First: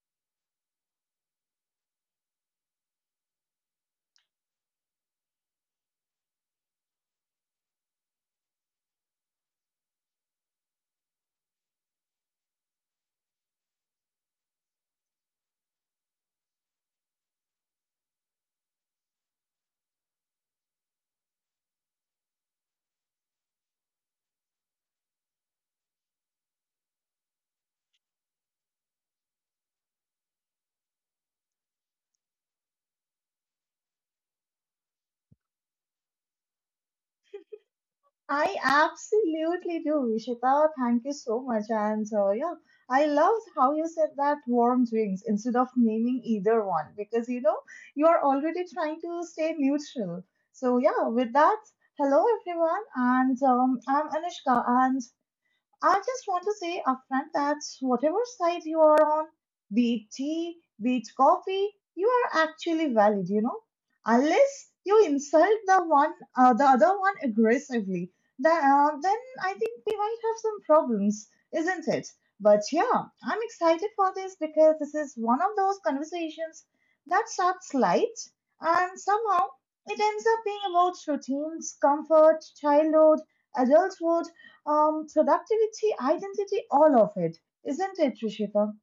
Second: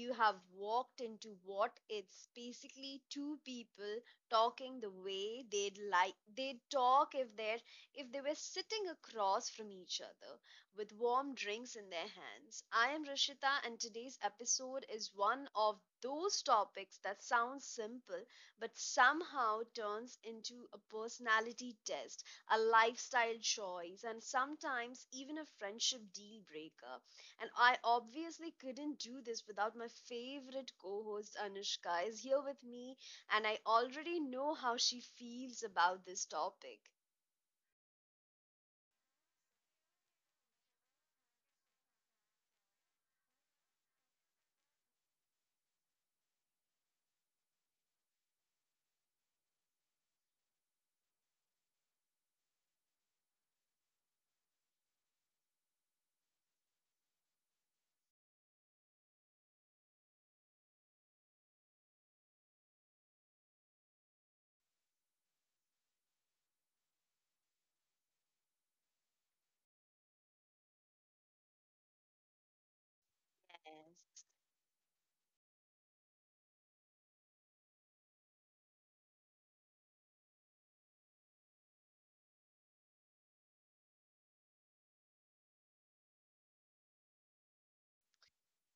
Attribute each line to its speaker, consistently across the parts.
Speaker 1: You have walked into what it's basically two people talking the way they'd talk if they were sitting across from each other with warm drinks in their hands. I am Rishita, and today's episode is one of those topics that sounds simple but somehow turns into a personality test, a lifestyle choice, and sometimes even a friendship deal breaker. And I obviously couldn't do this without my favorite co host Anushka, is here with me, and I already know how she feels about this topic.
Speaker 2: I absolutely do, Vishita. Thank you so much. And yeah, I loved how you said that warm drinks instead of naming either one because you are already trying to stay neutral. So yeah, with that, hello everyone, and I'm Anushka, and I just want to say upfront that whatever side you are on, be it tea, be it coffee, you are actually valid, unless you insult the one, the other one aggressively. That then I think we might have some problems, isn't it? But yeah, I'm excited for this because this is one of those conversations that starts light and somehow it ends up being about routines, comfort, childhood, adulthood, productivity, identity, all of it, isn't it, Trishika?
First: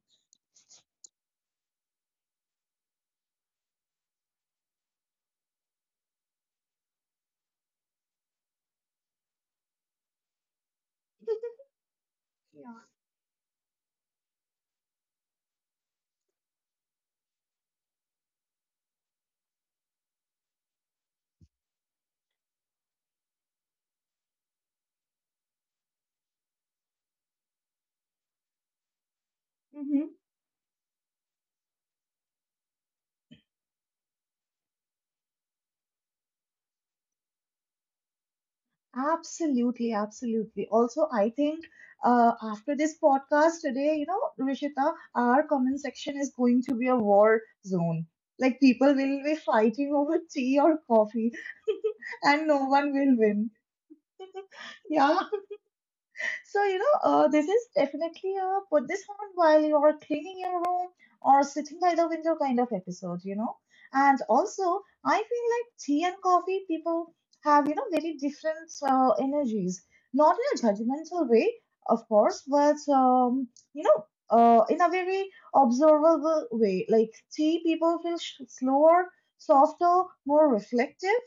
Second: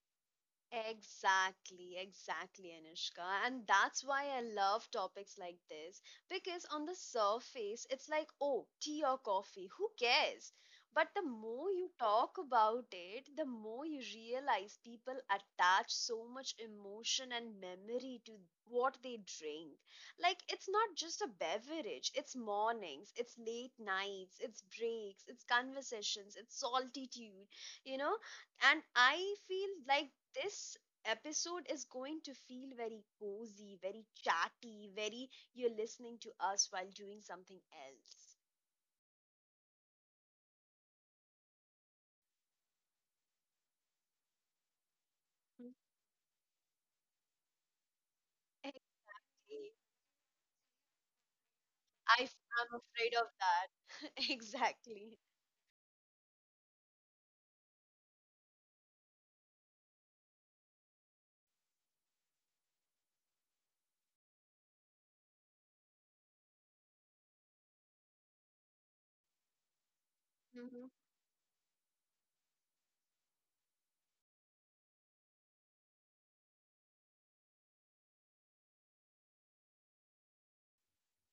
Speaker 1: Exactly, exactly, Anushka. And that's why I love topics like this because on the surface, it's like, oh, tea or coffee, who cares? But the more you talk
Speaker 2: Yeah.
Speaker 1: about it, the more you realize people attach so much emotion and memory to what they drink. Like, it's not just a beverage, it's mornings, it's late nights, it's breaks, it's conversations, it's solitude, you know? And I feel
Speaker 2: Mm-hmm.
Speaker 1: like this episode is going to feel very cozy, very chatty, very you're listening to us while doing something else.
Speaker 2: Absolutely, absolutely. Also, I think after this podcast today, Rishita, our
Speaker 1: Mhm.
Speaker 2: comment section is going to be a war zone. Like people will be
Speaker 1: Hey,
Speaker 2: fighting over tea or coffee,
Speaker 1: I
Speaker 2: and no
Speaker 1: am
Speaker 2: one
Speaker 1: afraid
Speaker 2: will
Speaker 1: of
Speaker 2: win.
Speaker 1: that. Exactly.
Speaker 2: Yeah, so, this is definitely a put this on while you're cleaning your room or sitting by the window kind of episode. And also, I feel like tea and coffee people have, very different energies. Not in a
Speaker 1: Mhm.
Speaker 2: judgmental way, of course, but, you know, in a very observable way. Like tea people feel slower, softer, more reflective,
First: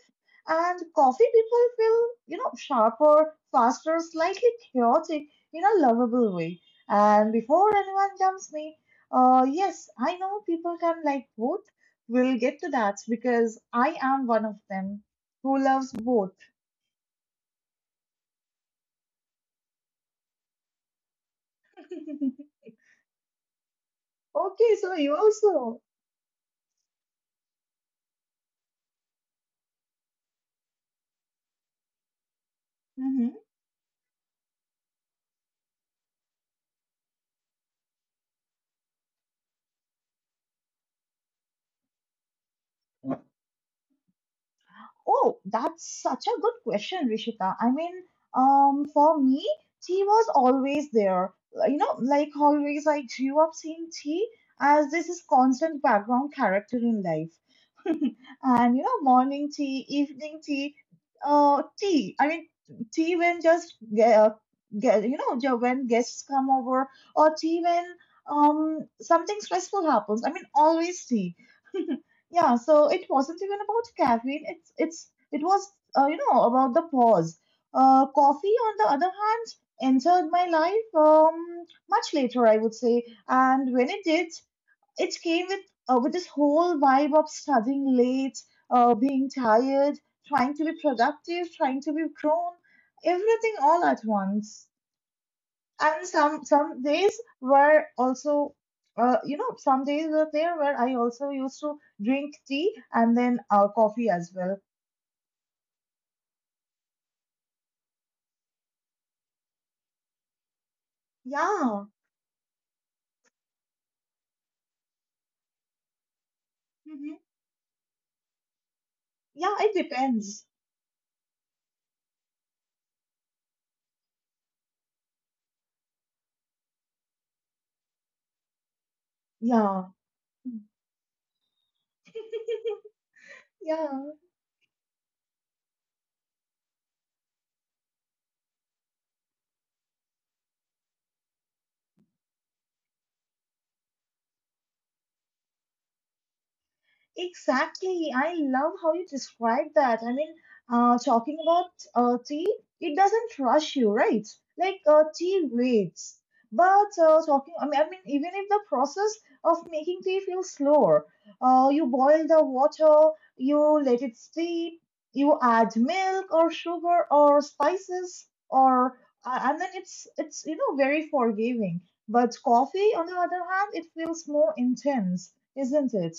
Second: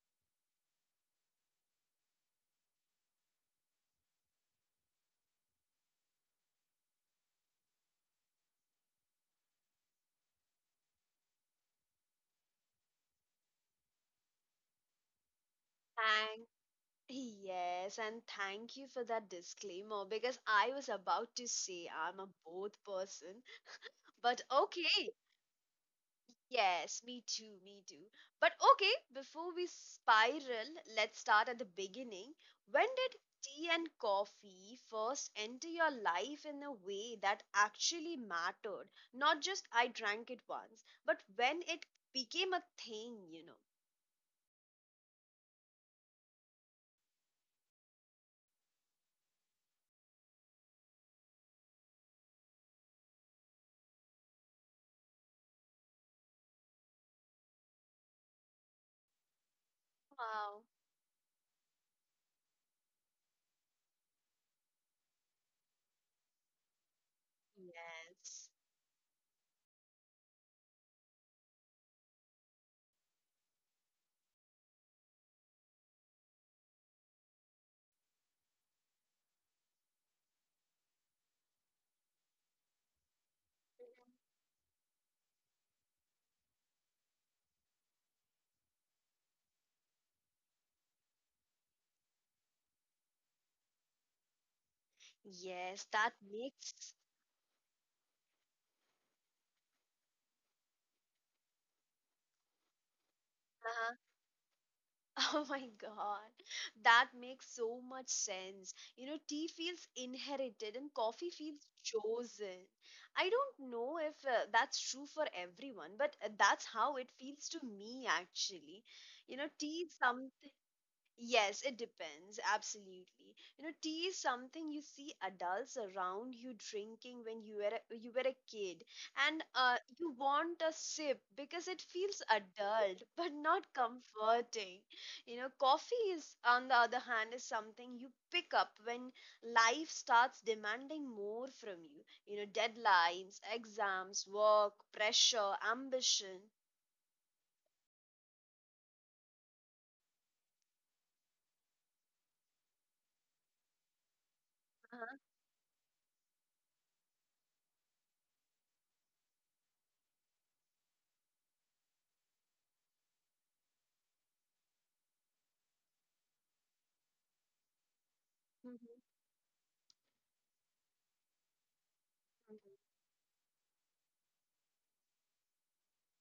Speaker 2: and coffee people feel, sharper, faster, slightly chaotic in a lovable way. And before anyone jumps me, yes, I know people can like both. We'll get to that because I am one of them who loves both.
Speaker 1: Thank Yes, and thank you for that disclaimer because I was about to say I'm a both person, but
Speaker 2: Okay, so
Speaker 1: okay.
Speaker 2: you also.
Speaker 1: Yes, me too, me too. But okay, before we spiral, let's start at the beginning. When did
Speaker 2: Mhm.
Speaker 1: tea and coffee first enter your life in a way that actually mattered? Not just I drank it once, but when it became a thing, you know.
Speaker 2: Oh, that's such a good question, Rishita. I mean, for me, tea was always there. You know, like always, I grew up seeing tea as this is constant background character in life, and morning tea, evening
Speaker 1: Wow.
Speaker 2: tea, tea, I mean tea when just get, when guests come over, or tea when
Speaker 1: Yes.
Speaker 2: something stressful happens. I mean, always tea. Yeah, so it wasn't even about caffeine, it was, about the pause. Uh coffee on the other hand, entered my life much later, I would say. And when it did, it came with this whole vibe of studying late, being tired, trying to be productive, trying to be grown, everything all at once.
Speaker 1: Yes,
Speaker 2: And
Speaker 1: that
Speaker 2: some
Speaker 1: makes
Speaker 2: days were also, some days were there where I also used to drink tea and then coffee as well.
Speaker 1: oh my god, that makes so much sense. You know, tea feels inherited and coffee feels
Speaker 2: Yeah,
Speaker 1: chosen. I don't know if that's true for everyone, but that's how
Speaker 2: hmm,
Speaker 1: it feels to me actually. You know,
Speaker 2: yeah, it
Speaker 1: tea is some
Speaker 2: depends.
Speaker 1: Yes, it depends. Absolutely. You know, tea is something you see adults around you drinking when you were a kid, and
Speaker 2: Yeah,
Speaker 1: you want a sip because it feels adult but not
Speaker 2: yeah.
Speaker 1: comforting. You know, coffee is, on the other hand, is something you pick up when life starts demanding more from you. You know, deadlines, exams, work, pressure, ambition.
Speaker 2: Exactly. I love how you describe that. I mean, talking about tea, it doesn't rush you, right? Like
Speaker 1: Uh-huh.
Speaker 2: tea waits. But I mean, even if the process of making tea feels slower, you boil the water, you let it steep, you add milk or sugar or spices, or
Speaker 1: Mhm,
Speaker 2: and then it's very forgiving. But coffee,
Speaker 1: mhm.
Speaker 2: on the other hand, it feels more intense, isn't it?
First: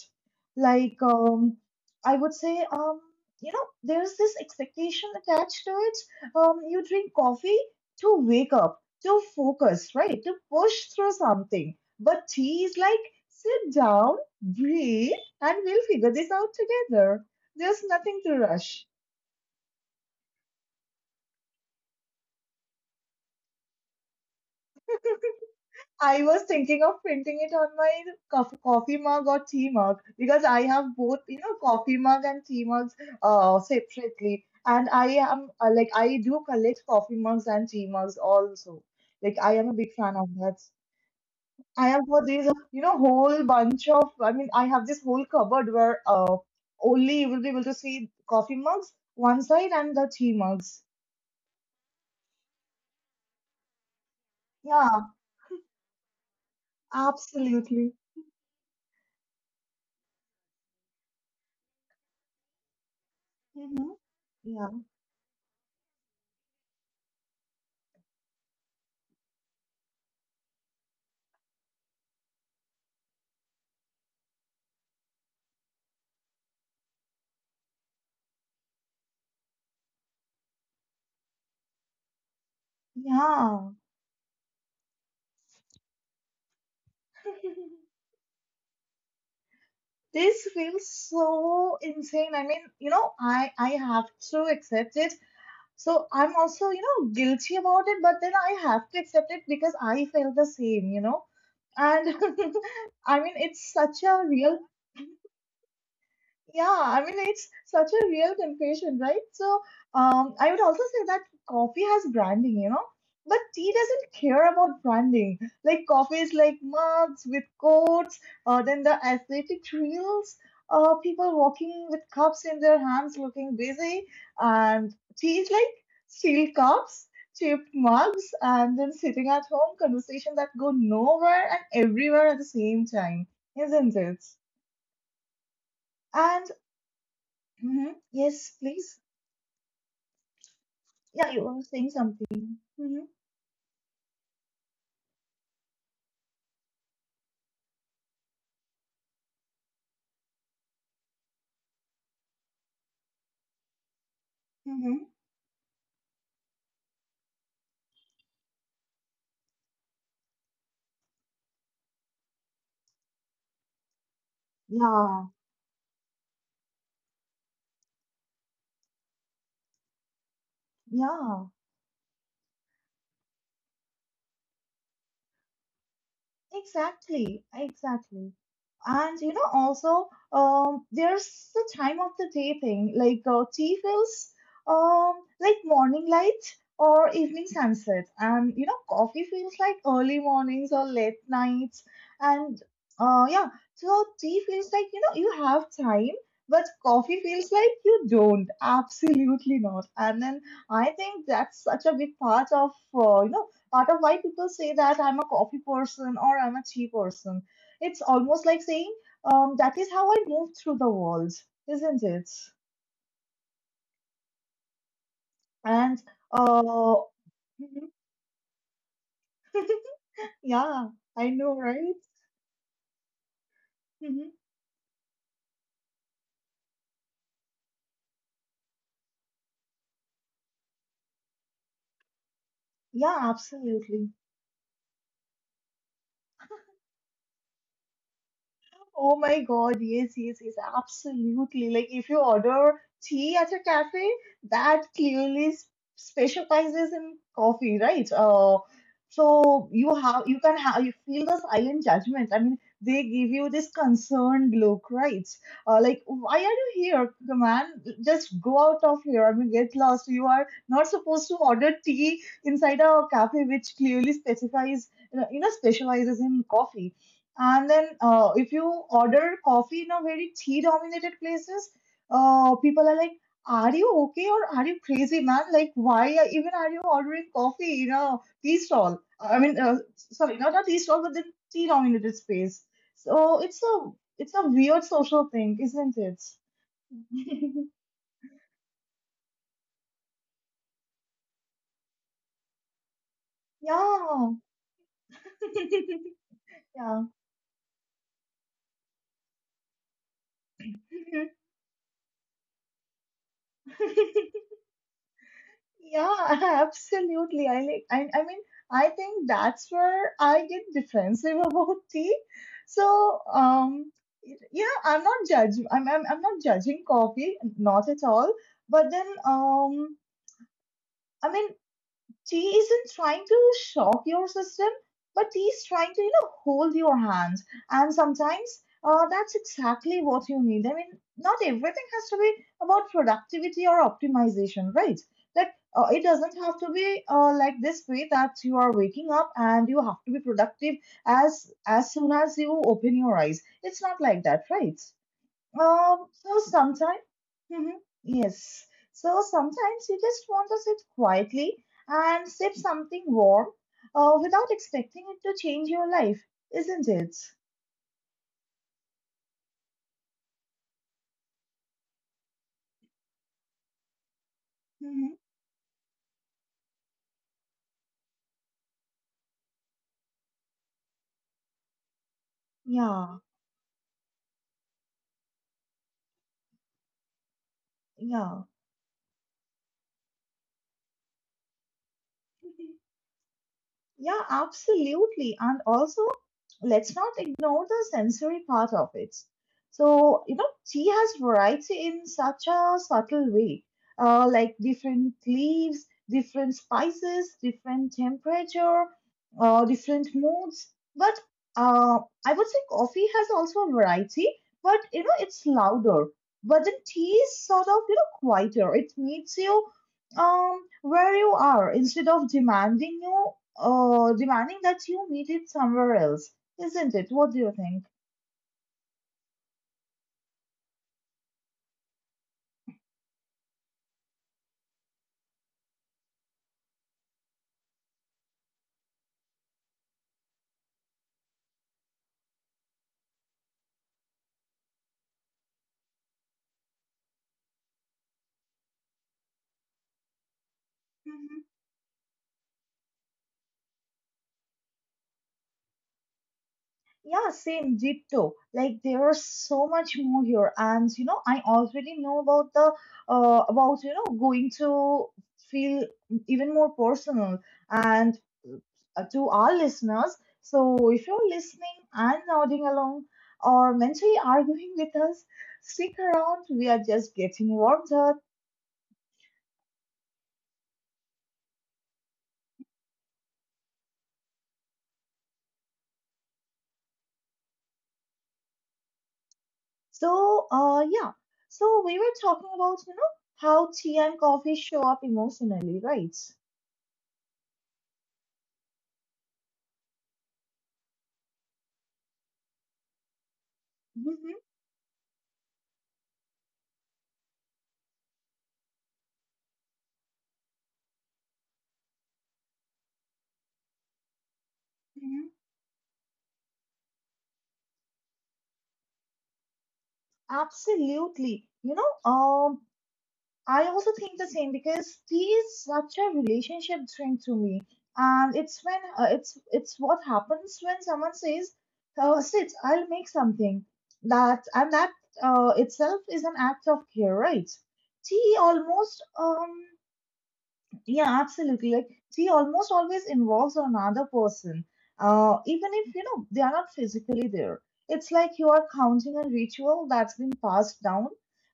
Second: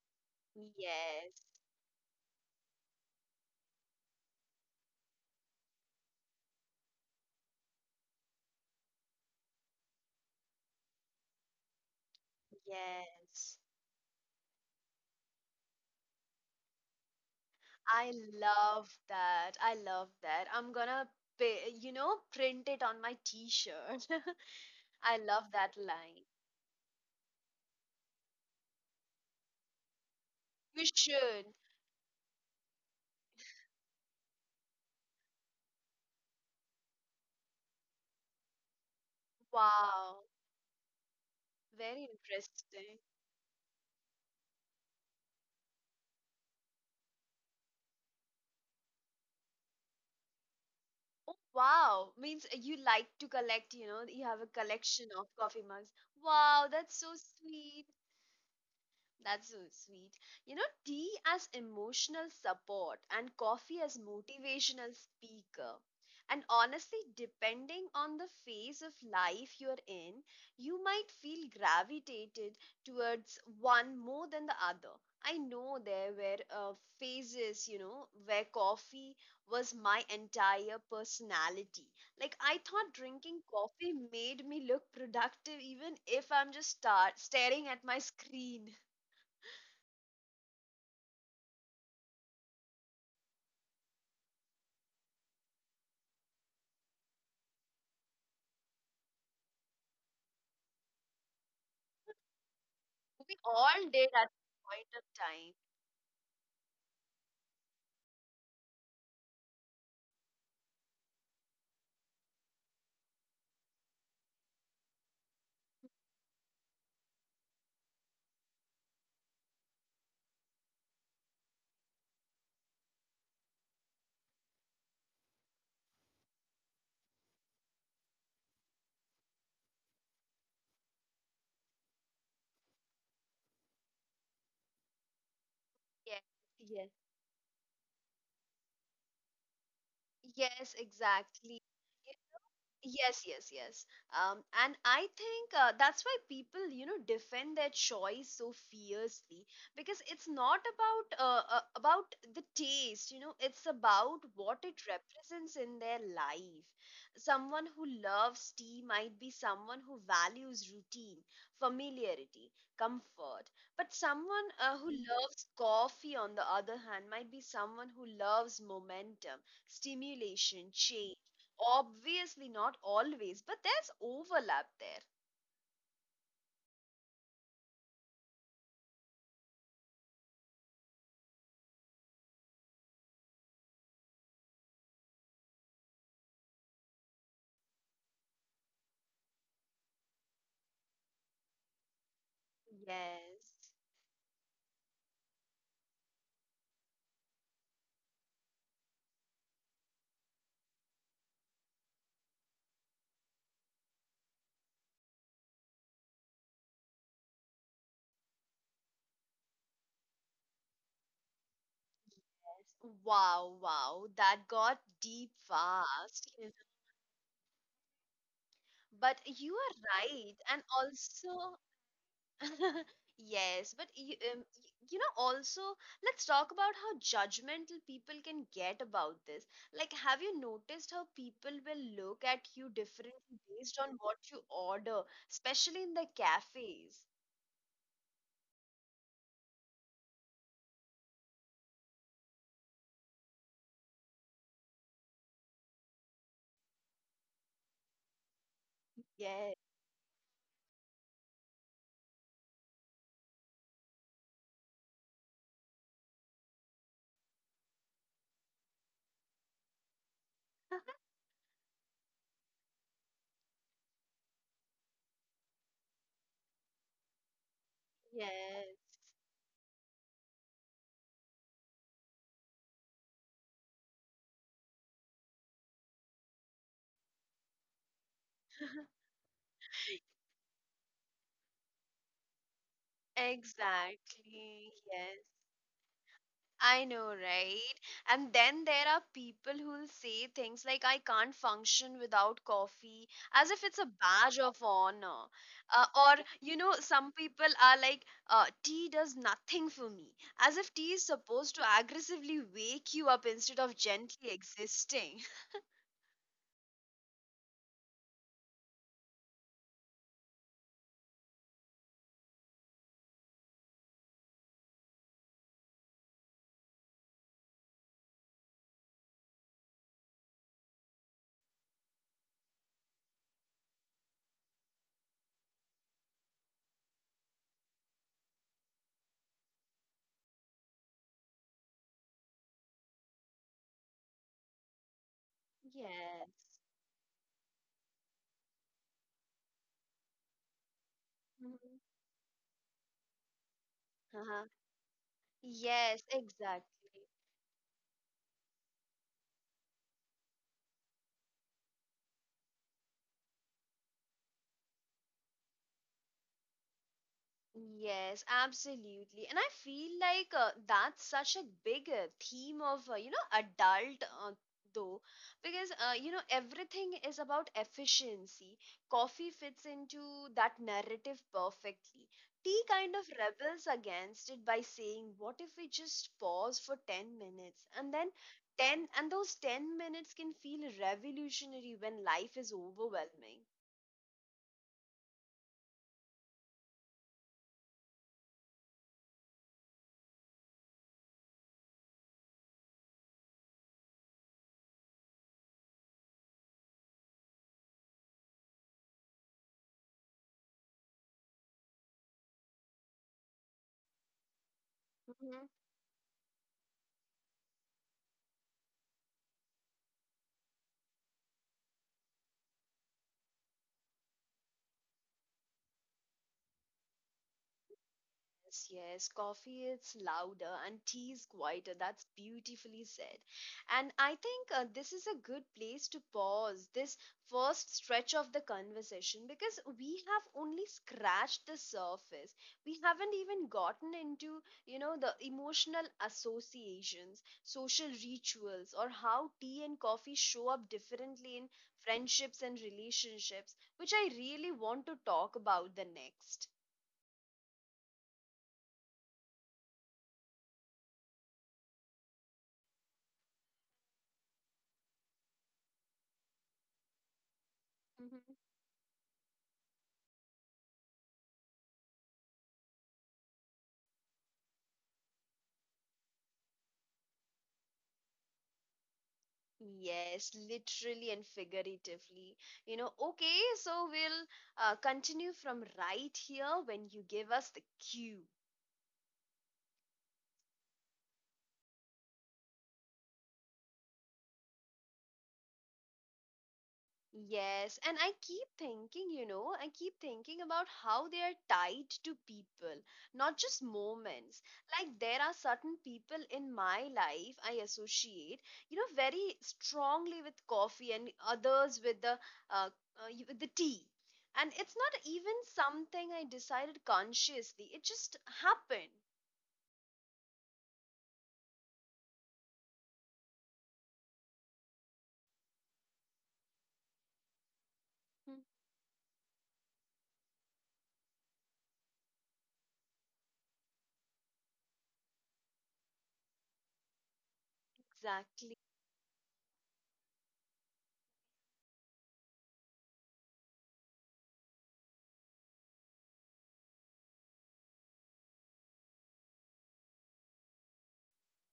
Speaker 2: Like,
Speaker 1: Yes,
Speaker 2: I would say, there's this expectation attached to it. You drink coffee to wake up, to focus, right? To push through something. But tea is like,
Speaker 1: yes.
Speaker 2: sit down, breathe, and we'll figure this out together. There's
Speaker 1: I
Speaker 2: nothing to rush.
Speaker 1: love that. I love that. I'm gonna pay, you know, print it on my t-shirt. I love that
Speaker 2: I
Speaker 1: line.
Speaker 2: was thinking of printing it on my coffee mug or tea mug because I
Speaker 1: You
Speaker 2: have both,
Speaker 1: should.
Speaker 2: coffee mug and tea mugs separately. And I am, like, I do collect coffee mugs and tea mugs also. Like, I am a big fan of
Speaker 1: Wow.
Speaker 2: that. I have
Speaker 1: Very
Speaker 2: got these,
Speaker 1: interesting.
Speaker 2: whole bunch of, I mean, I have this whole cupboard where only you will be able to see coffee mugs one side and the tea mugs.
Speaker 1: Oh, wow. Means you like to collect, you know, you have a
Speaker 2: Yeah,
Speaker 1: collection of coffee mugs. Wow, that's so
Speaker 2: absolutely.
Speaker 1: sweet. That's so sweet. You know, tea as emotional support and
Speaker 2: Hmm,
Speaker 1: coffee as
Speaker 2: yeah,
Speaker 1: motivational speaker. And honestly, depending on the phase of life you're in, you might feel gravitated towards one more than the other. I know there were phases, you know, where coffee was my entire personality. Like, I thought drinking
Speaker 2: yeah.
Speaker 1: coffee made me look productive, even if I'm just staring at my screen.
Speaker 2: This feels so insane. I mean, I have to accept it. So I'm also, guilty about it, but then I have to accept it because I felt the same. And I mean,
Speaker 1: We
Speaker 2: it's such
Speaker 1: all
Speaker 2: a
Speaker 1: did at
Speaker 2: real,
Speaker 1: a point of time.
Speaker 2: yeah, I mean it's such a real confession, right? So I would also say that coffee has branding, but tea doesn't care about branding. Like coffee is like mugs with coats, then the athletic reels, people walking with cups in their hands, looking busy, and tea is like steel cups, chipped mugs, and then sitting at home, conversations that go nowhere and everywhere at the same time, isn't it? And.
Speaker 1: Yes, yes,
Speaker 2: Mm-hmm. Yes, please.
Speaker 1: yes,
Speaker 2: Yeah, you were saying
Speaker 1: exactly.
Speaker 2: something. Mm-hmm.
Speaker 1: Yes, yes, yes. And I think that's why people, you know, defend their choice so fiercely because it's not about about the taste, you know, it's about what
Speaker 2: Mm-hmm.
Speaker 1: it represents in their life. Someone who loves tea might be someone who values routine, familiarity, comfort. But someone
Speaker 2: Yeah,
Speaker 1: who Mhm. loves coffee, on the other hand, might be someone who loves momentum, stimulation,
Speaker 2: yeah.
Speaker 1: change. Obviously, not always, but there's overlap there.
Speaker 2: Exactly, exactly. And also, there's the time of the day thing. Like tea feels um like morning light or evening sunset, and coffee feels like early mornings or late nights. And yeah, so
Speaker 1: Yes.
Speaker 2: tea feels like you have time, but coffee feels like you don't. Absolutely not. And then I think that's such a big part of, part of why people say that I'm a coffee person or I'm a tea person. It's almost like saying that is how I move through the world, isn't it?
Speaker 1: Wow, wow, that got deep
Speaker 2: And
Speaker 1: fast. Yes.
Speaker 2: uh,
Speaker 1: But you are right,
Speaker 2: yeah,
Speaker 1: and
Speaker 2: I know, right?
Speaker 1: also, yes, but
Speaker 2: Hmm,
Speaker 1: you know, also, let's talk about how judgmental people can get about this. Like, have you noticed how people will look at you
Speaker 2: yeah,
Speaker 1: differently based
Speaker 2: absolutely.
Speaker 1: on what you order, especially in the cafes?
Speaker 2: Oh my God, yes, yes, yes, absolutely. Like if you order tea at a cafe that clearly specializes in coffee, right? So
Speaker 1: Yes,
Speaker 2: you have you can have you feel the silent judgment. I mean, they give you this concerned look, right? Like, why are you here, man? Just go out of here. I mean, get lost. You are not supposed to order tea inside a cafe which clearly specializes in coffee, and then, if you
Speaker 1: yes.
Speaker 2: order coffee in a very tea-dominated places, people are like, "Are you okay, or are you crazy, man? Like, even are you ordering coffee in a tea stall? I mean, sorry, not a tea stall, but the tea-dominated space." So it's a
Speaker 1: Exactly,
Speaker 2: weird
Speaker 1: yes.
Speaker 2: social thing, isn't it?
Speaker 1: I know, right? And then there are people who'll say things like, I can't function without coffee, as if it's a
Speaker 2: Yeah,
Speaker 1: badge of honor. Or, you know, some people are like, tea does nothing for me, as if tea is
Speaker 2: yeah.
Speaker 1: supposed to aggressively wake you up instead of gently existing.
Speaker 2: Yeah, absolutely. I mean I think that's where I get defensive about tea. So yeah, I'm not judge I'm not judging coffee, not at all. But then I mean he isn't trying to shock your system, but he's trying to, hold your hands. And sometimes, that's exactly what you need. I mean, not everything has to be about productivity or optimization, right? Like, it
Speaker 1: Yes.
Speaker 2: doesn't have to be like this way that you are waking up and you have to be productive as
Speaker 1: Mhm.
Speaker 2: as soon as you open your eyes. It's not like that,
Speaker 1: Uh-huh.
Speaker 2: right?
Speaker 1: Yes,
Speaker 2: So sometimes,
Speaker 1: exactly.
Speaker 2: Mhm. Yes. So sometimes you just want to sit quietly and sip something warm, without expecting it to change your life, isn't it?
Speaker 1: Yes, absolutely. And I feel like that's such a big theme of, you know, adult though,
Speaker 2: Hmm,
Speaker 1: because, you know, everything is about efficiency. Coffee fits into that narrative perfectly. Tea kind of
Speaker 2: yeah,
Speaker 1: rebels against it by saying, what if we just pause for 10 minutes? And then
Speaker 2: yeah.
Speaker 1: 10, and those 10 minutes can feel revolutionary when life is overwhelming.
Speaker 2: Yeah, absolutely. And also, let's not ignore the sensory part of it. So, tea has variety in such a subtle way, like different leaves, different spices, different temperature, different moods. But uh, I would say coffee has also a variety, but it's louder. But the tea is sort of, quieter. It meets you where you are instead of demanding that you meet it somewhere else, isn't it? What do you think?
Speaker 1: Yes, yes. Coffee is louder and tea is quieter. That's beautifully said. And I think this is a good place to pause this first stretch of the conversation because we have only scratched the surface. We haven't even gotten into, you know, the emotional associations, social rituals, or how tea and coffee show up
Speaker 2: Mhm.
Speaker 1: differently in friendships and relationships, which I really want to talk about the next.
Speaker 2: Yeah, same, deep too. Like there's so much more here, and I already know about going to feel even more personal, and to our listeners. So if you're listening and nodding along or mentally arguing with us, stick around. We are just getting warmed up.
Speaker 1: Yes, literally and figuratively. You know, okay, so we'll continue from right here when you give us the cue.
Speaker 2: So, yeah. So we were talking about, how tea and coffee show up emotionally, right?
Speaker 1: Yes, and I keep thinking about how they are tied to people, not just
Speaker 2: Mm-hmm,
Speaker 1: moments. Like there are certain people in my life I associate, you know, very strongly with coffee and others with the uh, with the tea. And it's not
Speaker 2: mm-hmm.
Speaker 1: even something I decided consciously. It just happened.
Speaker 2: Absolutely. I also think the same because tea is such a relationship drink to me, and
Speaker 1: Hmm.
Speaker 2: it's what happens when someone says, "Oh, sit, I'll make something." That itself is an act of care, right? Tea
Speaker 1: Exactly.
Speaker 2: almost. Yeah, absolutely. Like she almost always involves another person, even if you know they are not physically there. It's like you are counting a ritual that's been passed down.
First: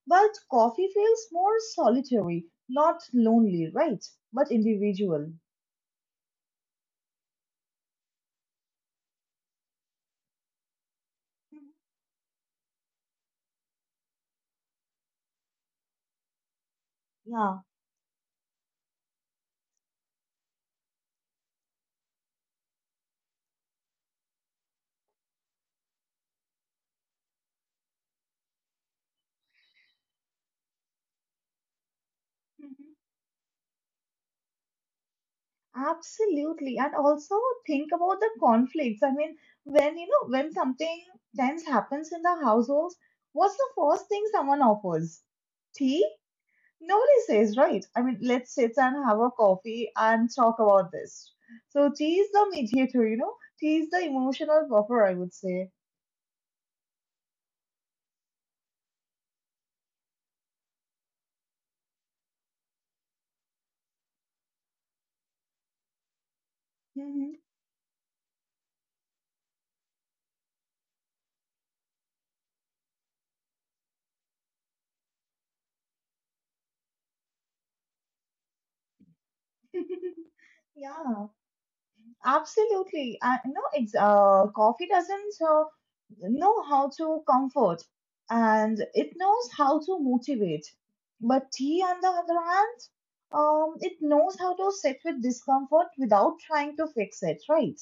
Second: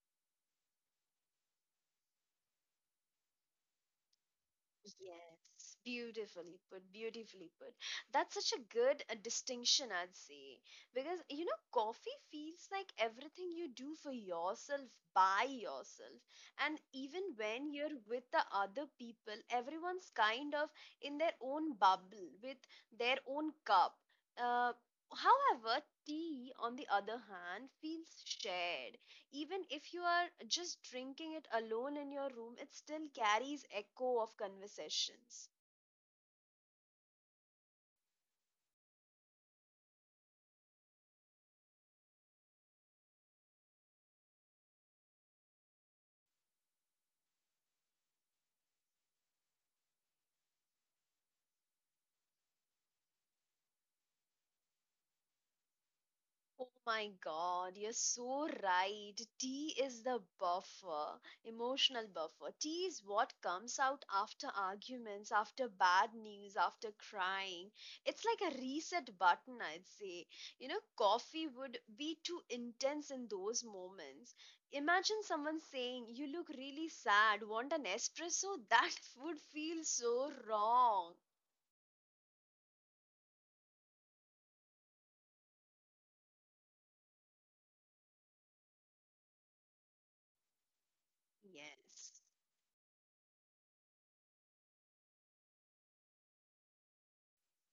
Speaker 2: But coffee feels more solitary, not lonely, right? But individual.
Speaker 1: Yes, beautifully put, beautifully put. That's such a good distinction, I'd say. Because, you know, coffee feels like everything you do for yourself, by yourself. And even
Speaker 2: Yeah.
Speaker 1: when you're with the other people, everyone's kind of in their own bubble with their own cup. Uh, however, tea, on the other hand, feels shared even if you are just drinking it alone in your room, it still carries echo of conversations.
Speaker 2: Absolutely. And also think about the conflicts. I mean, when something tense happens in the households, what's the first thing someone offers? Tea. Nobody says, right? I mean, let's sit and have a coffee and talk about this. So tea is the mediator, you know? Tea is the emotional buffer, I would say.
Speaker 1: Oh my God, you're so right. Tea is the buffer, emotional buffer. Tea is what comes out after arguments, after bad news, after
Speaker 2: Mhm.
Speaker 1: crying. It's like a reset button, I'd say. You know, coffee would be too intense in those moments. Imagine someone saying, you look really sad, want an espresso? That would feel so wrong.
Speaker 2: Yeah, absolutely. I no, ex- Coffee doesn't know how to comfort, and it knows how to motivate. But tea, on the
Speaker 1: Yes,
Speaker 2: other hand, it knows how to sit with discomfort without trying to fix it, right?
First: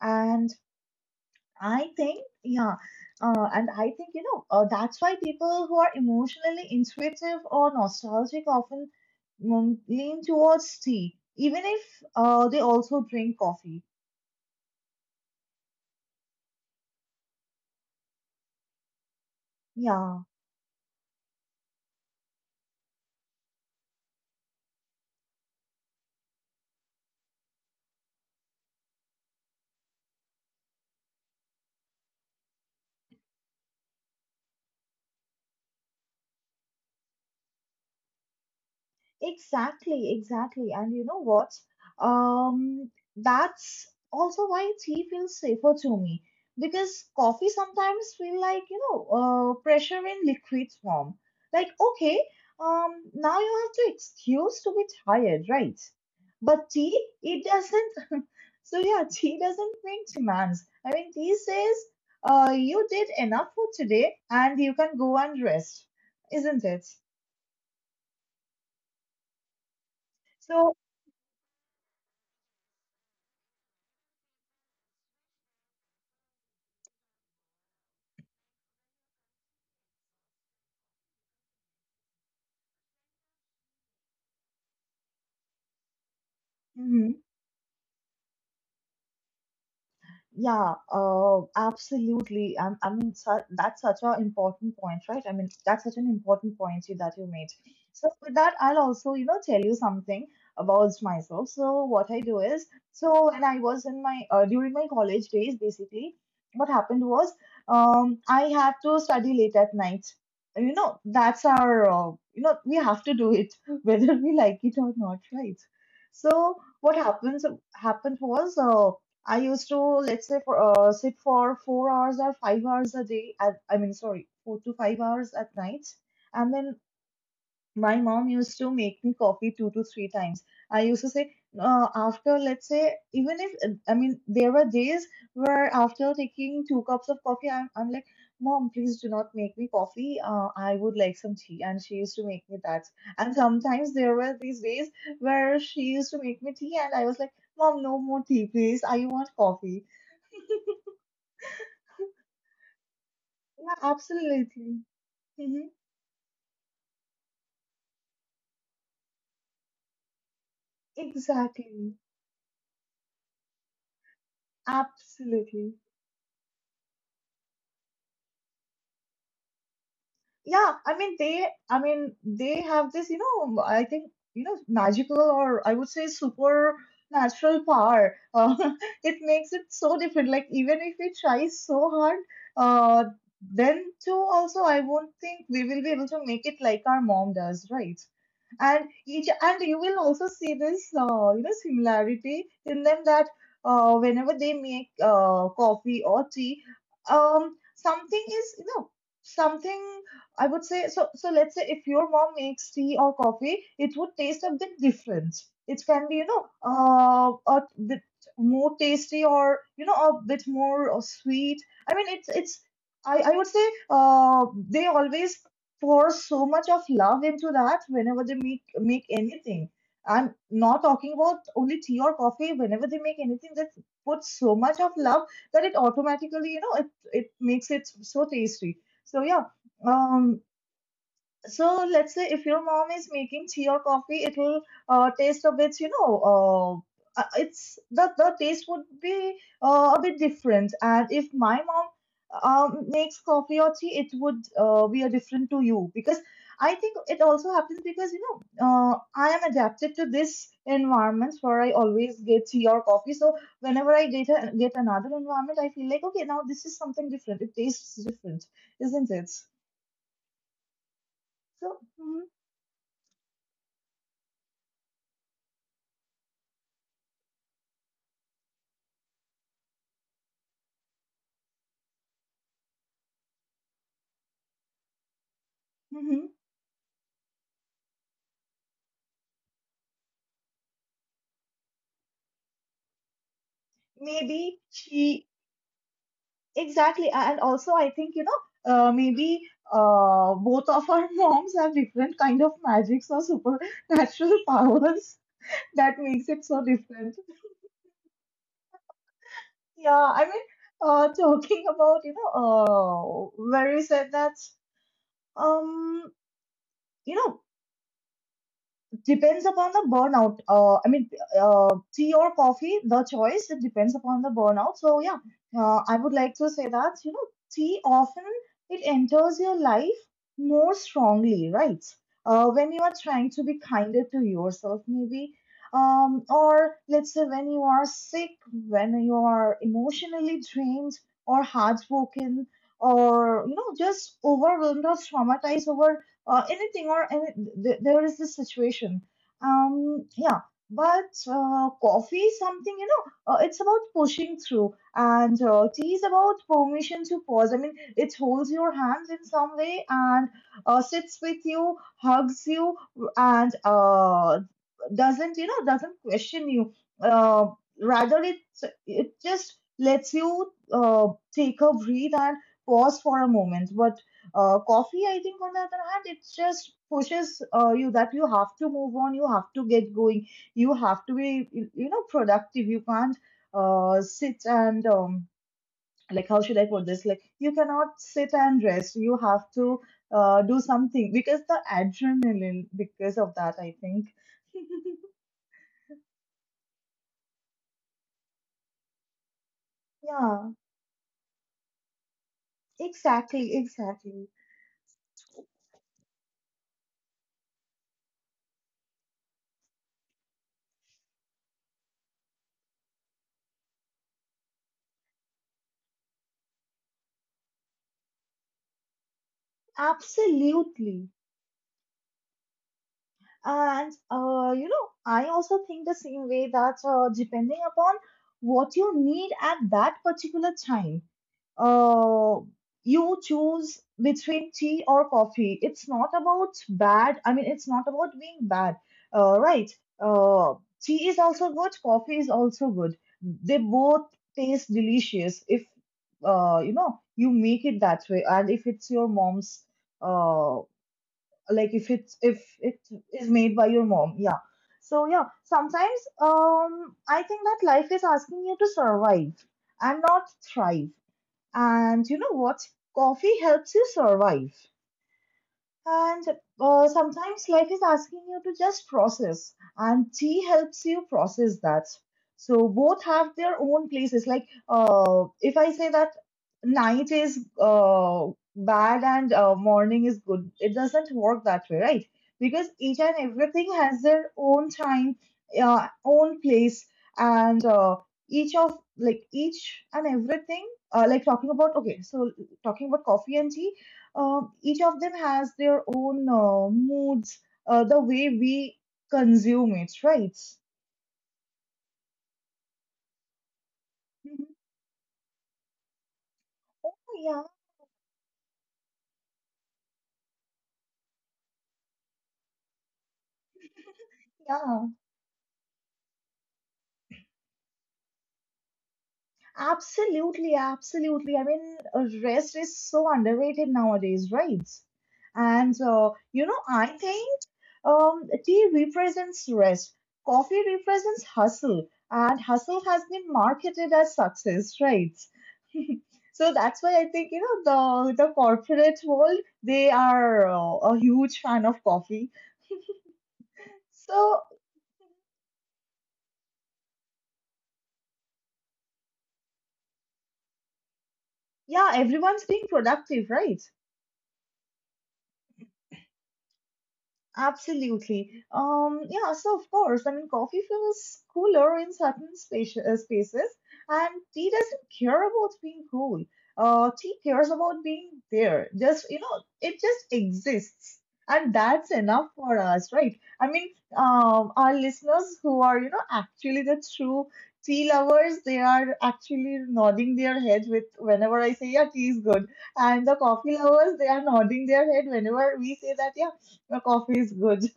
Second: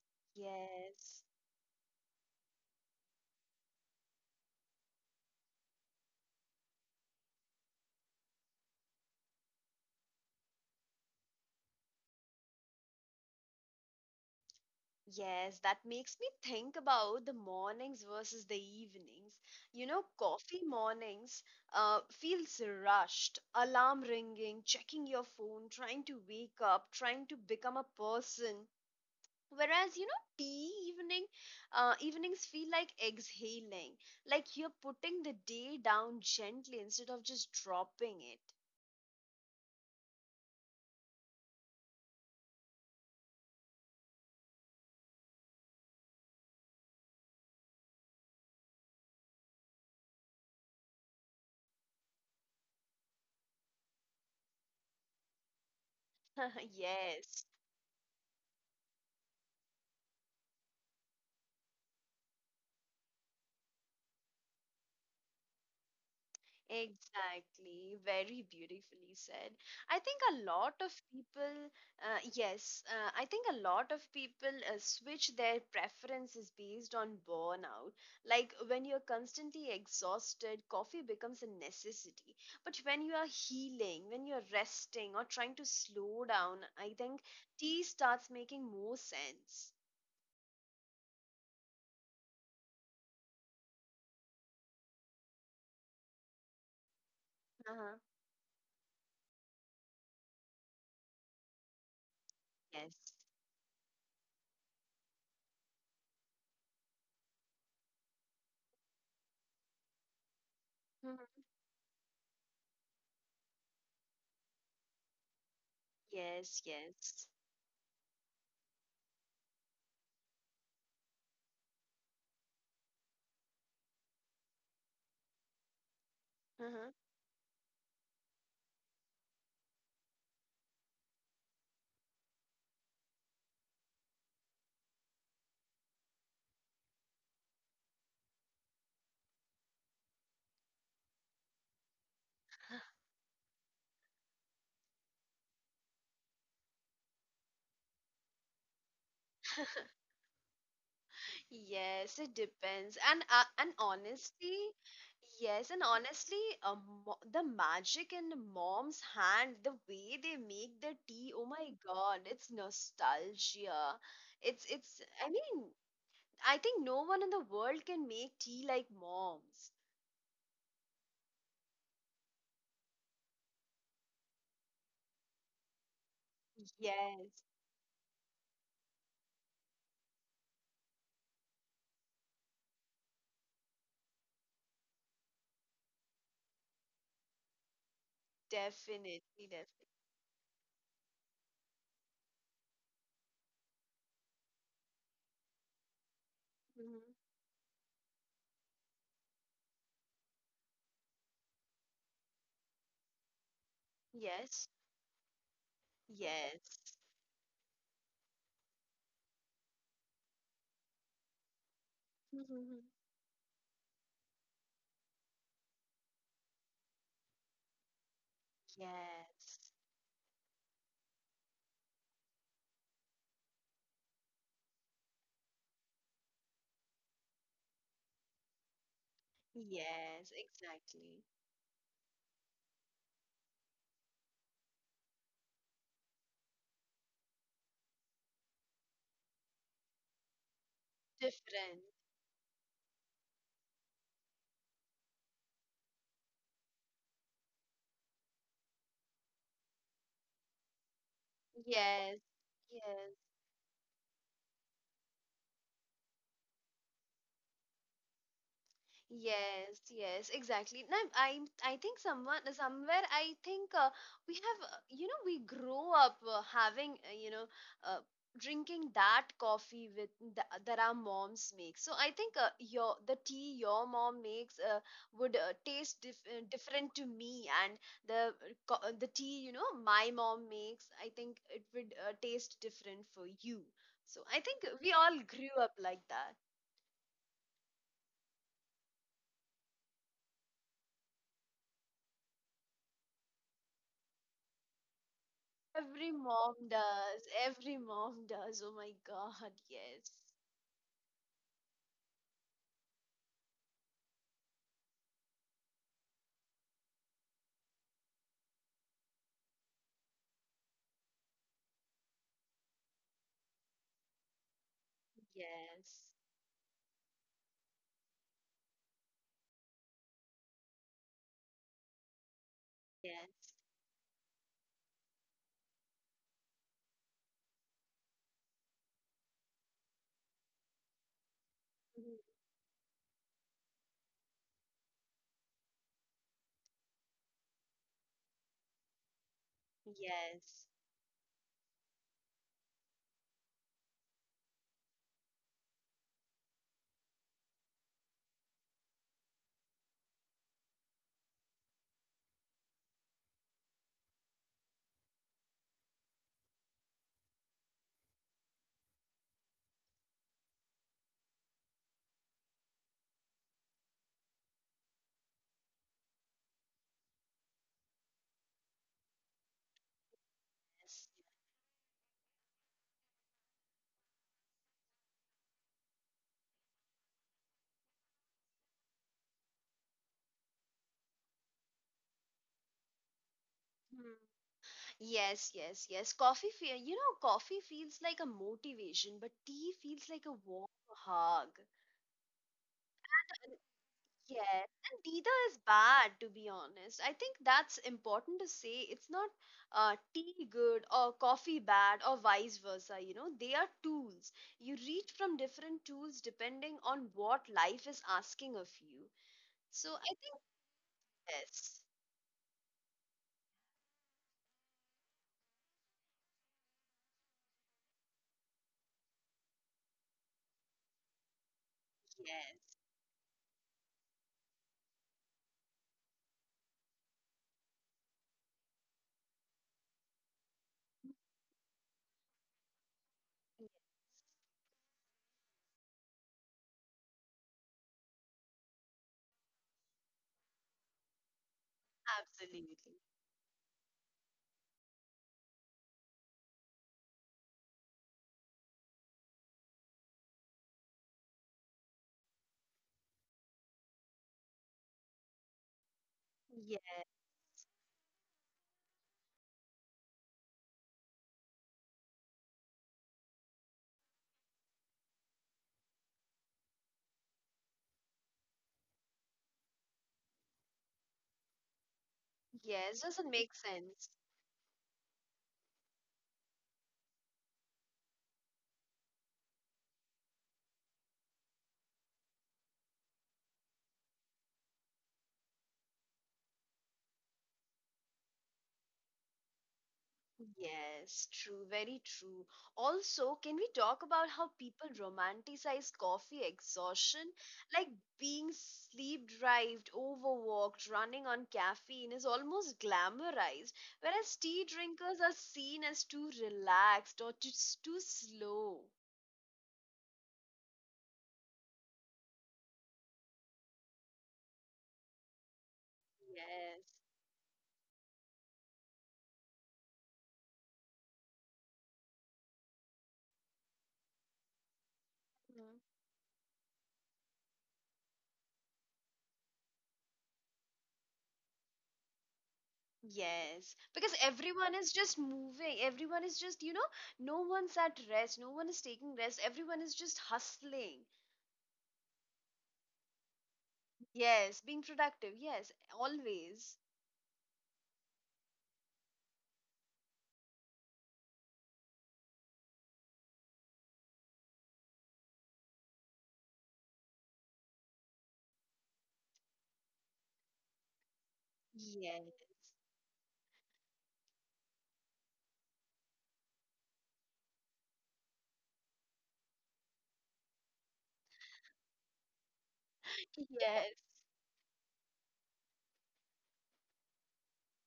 Speaker 2: And
Speaker 1: yes.
Speaker 2: I think, yeah, and I think you know that's why people who are emotionally intuitive or nostalgic often lean towards tea, even if they also drink coffee.
Speaker 1: Yes, that makes me think about the mornings versus the evenings. You know,
Speaker 2: Yeah,
Speaker 1: coffee mornings feels rushed, alarm ringing, checking your phone, trying to wake up, trying to become a person. Whereas, you know, evenings feel like exhaling, like you're putting the day down gently instead of just dropping it.
Speaker 2: exactly, exactly. And you know what? Um, that's also why tea feels safer to me because coffee sometimes feel like, pressure in liquid form. Like, okay, now you have to excuse to be tired, right? But tea,
Speaker 1: Yes.
Speaker 2: it doesn't. So yeah, tea doesn't make demands. I mean, tea says, you did enough for today and you can go and rest, isn't it?
Speaker 1: Exactly, very beautifully said. I think a lot
Speaker 2: So,
Speaker 1: of people, yes, I think a lot of people switch their preferences based on burnout. Like when you're constantly exhausted, coffee becomes a necessity. But when you are healing, when you're resting or trying to slow down, I think
Speaker 2: mm-hmm.
Speaker 1: tea starts making more sense.
Speaker 2: Yeah, absolutely. I mean, that's such an important point, right? I mean, that's such an important point that you made.
Speaker 1: Uh-huh.
Speaker 2: So with that, I'll also, you know, tell you something about myself. So what I do is,
Speaker 1: Yes.
Speaker 2: so when I was in my during my college days, basically, what happened was, I had to study late at night. You know,
Speaker 1: Mhm.
Speaker 2: that's our, you know, we have to do it whether we like it or not, right?
Speaker 1: Yes,
Speaker 2: So what
Speaker 1: yes.
Speaker 2: happens happened was. I used to, let's say, for sit for 4 hours or 5 hours a day. I mean, sorry, 4 to 5 hours at night. And then
Speaker 1: Mm-hmm.
Speaker 2: my mom used to make me coffee 2 to 3 times. I used to say, after, let's say, even if, I mean, there were days where after taking 2 cups of coffee, I'm like, Mom, please do not make me coffee. I would like some tea. And she used to make me that. And sometimes there were these days where she used to make me tea, and I was like, Mom, no more tea, please. I want coffee.
Speaker 1: Yes, it depends. And
Speaker 2: Yeah,
Speaker 1: honestly,
Speaker 2: absolutely.
Speaker 1: yes,
Speaker 2: Hmm.
Speaker 1: and honestly, uh, the magic in mom's hand, the way they make the tea, oh my
Speaker 2: Exactly.
Speaker 1: God, it's nostalgia. It's it's I mean,
Speaker 2: Absolutely.
Speaker 1: I think no one in the world can make tea like moms.
Speaker 2: Yeah, I mean they have this you know I think you know magical or I would say
Speaker 1: Yes,
Speaker 2: supernatural power it makes it so different, like even if we try so hard, uh, then too also I won't think we will be able to make it like our mom does, right? And
Speaker 1: definitely,
Speaker 2: each and you
Speaker 1: definitely.
Speaker 2: will also see this similarity in them that whenever they make coffee or tea,
Speaker 1: Mhm.
Speaker 2: um something is you know something, I would say. So. So let's say if your mom makes tea or coffee, it would taste a
Speaker 1: Yes,
Speaker 2: bit different. It can be, you know,
Speaker 1: yes.
Speaker 2: a bit more tasty or you know a bit more sweet. I mean, it's it's.
Speaker 1: Mhm.
Speaker 2: I would say they always pour so much of love into that whenever they make
Speaker 1: Yes,
Speaker 2: anything. I'm not talking about only tea or coffee. Whenever they make anything, they put so much of love that it automatically it makes it so tasty. So yeah,
Speaker 1: yes,
Speaker 2: um
Speaker 1: exactly.
Speaker 2: so let's say if your mom is making tea or coffee, it will taste a bit, you know, it's the taste would be a bit different. And if my
Speaker 1: Different.
Speaker 2: mom makes coffee or tea, it would be a different to you because I think it also happens because I am adapted to this environment where I
Speaker 1: Yes.
Speaker 2: always get tea or
Speaker 1: Yes.
Speaker 2: coffee. So whenever I get get another environment, I feel like okay, now this is something different. It tastes different, isn't it?
Speaker 1: Yes, yes, exactly. Now, I
Speaker 2: So.
Speaker 1: think someone somewhere I think we have you know we grow up having uh, drinking that coffee with that our moms make. So I think your the tea your mom makes would taste
Speaker 2: Mhm, mhm.
Speaker 1: different to me, and the the tea you know my mom makes I think it would taste different for you. So I think
Speaker 2: maybe
Speaker 1: we all
Speaker 2: she
Speaker 1: grew up like that.
Speaker 2: Exactly, and also I think you know, maybe both of our moms have different kind of magics or supernatural powers that
Speaker 1: Every
Speaker 2: makes it
Speaker 1: mom
Speaker 2: so different.
Speaker 1: does. Every mom does. Oh my God. Yes.
Speaker 2: Yeah, I mean, talking about where you said that, um you know, depends upon the burnout. I mean, tea or coffee, the choice, it depends upon the burnout. So, yeah,
Speaker 1: Yes.
Speaker 2: I would like to say that, you know, tea often it enters your life more strongly, right? When you are trying to
Speaker 1: Yes.
Speaker 2: be kinder to yourself, maybe, or let's say when you are sick, when you are emotionally drained or
Speaker 1: Mhm.
Speaker 2: heartbroken, or you know, just overwhelmed or traumatized over anything or any, th- there is this situation. Yeah,
Speaker 1: Yes.
Speaker 2: but coffee is something, you know, it's about pushing through, and tea is about permission to pause. I mean, it holds your hands in some way and sits with you, hugs you, and doesn't, you know, doesn't question you. Uh, rather, it just lets you take a breath and pause for a moment. But coffee, I think, on the other hand, it just pushes you that you have to move on, you have to get going, you
Speaker 1: Yes.
Speaker 2: have to be, you know, productive. You can't sit and, like, how should I put this? Like, you cannot sit and rest. You have to do something because the adrenaline, because of that, I
Speaker 1: Hmm.
Speaker 2: think.
Speaker 1: Yes, yes, yes. Coffee feel, you know, coffee feels like a motivation, but tea feels like a
Speaker 2: Yeah,
Speaker 1: warm hug.
Speaker 2: exactly, exactly.
Speaker 1: Yes, and neither is bad, to be honest. I think that's important to say. It's not tea good or coffee bad or vice versa. You know, they are tools. You reach from different tools depending on what life is asking of you. So I think
Speaker 2: Absolutely.
Speaker 1: yes,
Speaker 2: And you know, I also think the same way that depending upon what you need at that particular time, uh,
Speaker 1: yes,
Speaker 2: you choose between tea or coffee. It's not about bad. I mean, it's not about being bad, right? Uh, tea is also good. Coffee is also good. They both taste delicious if you know you make it that way, and if it's your mom's. Uh, like if it
Speaker 1: absolutely.
Speaker 2: is made by your mom. Yeah, so yeah, sometimes I think that life is asking you to survive and not thrive, and you know what, coffee helps you survive, and
Speaker 1: Yes,
Speaker 2: sometimes life is asking you to just process, and tea helps you process that. So both have their own places. Like if I say that night is bad and morning is good, it doesn't work that way, right? Because
Speaker 1: yes,
Speaker 2: each and
Speaker 1: doesn't make
Speaker 2: everything
Speaker 1: sense.
Speaker 2: has their own time, own place, and each and everything. Uh, like talking about okay, so talking about coffee and tea, each of them has their own moods, the way we consume it, right?
Speaker 1: Yes, true, very true. Also, can we talk about how
Speaker 2: Mhm.
Speaker 1: people romanticize coffee exhaustion?
Speaker 2: Yeah,
Speaker 1: Like being sleep deprived, overworked, running on caffeine is almost glamorized, whereas tea
Speaker 2: yeah.
Speaker 1: drinkers are seen as too relaxed or just too slow.
Speaker 2: Absolutely, absolutely. I mean, rest is so underrated nowadays, right? And you know,
Speaker 1: Yes.
Speaker 2: I think tea represents rest, coffee represents hustle, and hustle has been marketed as success, right?
Speaker 1: Mhm.
Speaker 2: So that's why I think you know the corporate world they are a huge fan of coffee.
Speaker 1: Yes, because
Speaker 2: So
Speaker 1: everyone is just moving. Everyone is just, you know, no one's at rest. No one is taking rest. Everyone is just hustling.
Speaker 2: yeah, everyone's being productive, right?
Speaker 1: Yes, being productive. Yes, always.
Speaker 2: Absolutely. Yeah, so of course, I mean, coffee feels cooler in certain spaces, and tea doesn't care about being cool. Tea cares about being there. Just, you know, it just exists. And that's enough
Speaker 1: Yes.
Speaker 2: for us, right? I mean, our listeners who are, you know, actually the true tea lovers, they are actually nodding their head with whenever I say, yeah, tea is good. And the coffee
Speaker 1: Yes,
Speaker 2: lovers, they are nodding their head whenever we say that, yeah your coffee is good.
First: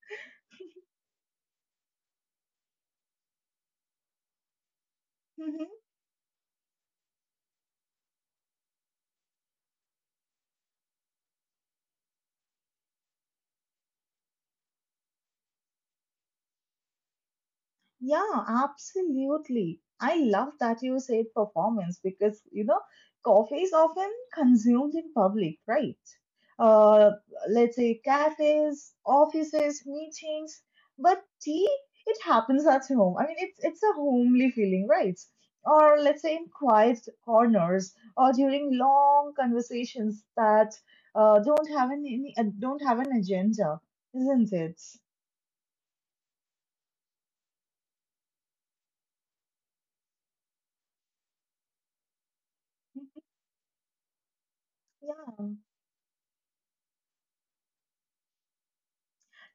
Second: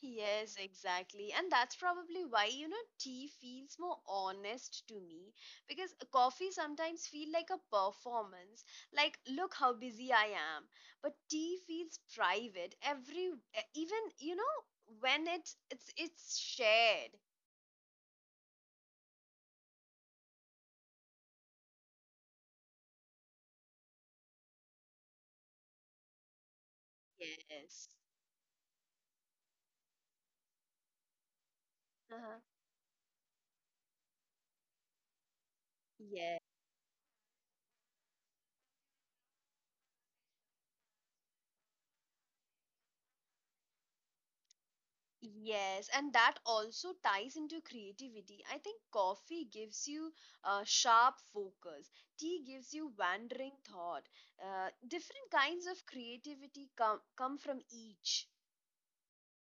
Speaker 1: yes, exactly. And that's probably why, you know, tea feels more honest to me
Speaker 2: Mhm.
Speaker 1: because coffee sometimes feel like a performance, like look how busy I am. But tea feels private, even you know, when it's shared.
Speaker 2: Yeah, absolutely. I love that you said performance because, you know, coffee is often consumed in public, right? Uh, let's
Speaker 1: Yes.
Speaker 2: say cafes, offices, meetings, but tea, it
Speaker 1: Uh-huh.
Speaker 2: happens at home. I mean, it's a homely feeling, right? Or let's say in quiet corners or during long conversations that don't have an agenda, isn't it?
Speaker 1: Yes, and that also ties into creativity. I think coffee gives you sharp focus, tea gives you
Speaker 2: Hmm.
Speaker 1: wandering thought. Different
Speaker 2: Yeah.
Speaker 1: kinds of creativity come from each.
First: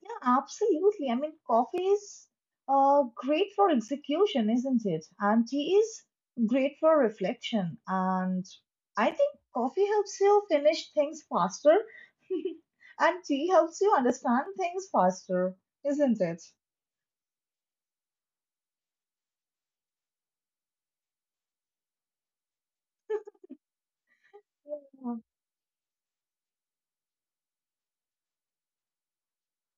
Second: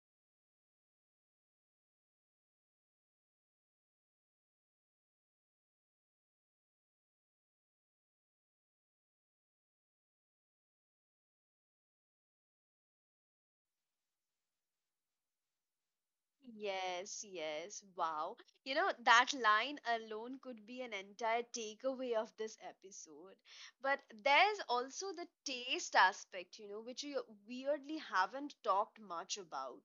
Speaker 2: Yeah, absolutely. I mean, coffee is great for execution, isn't it? And tea is great for reflection. And I think coffee helps you finish things faster, and tea helps you understand things faster, isn't it?
Speaker 1: Yes, yes, wow. You know, that line alone could be an entire takeaway of this episode. But there's also the taste aspect, you know, which we weirdly haven't talked much about.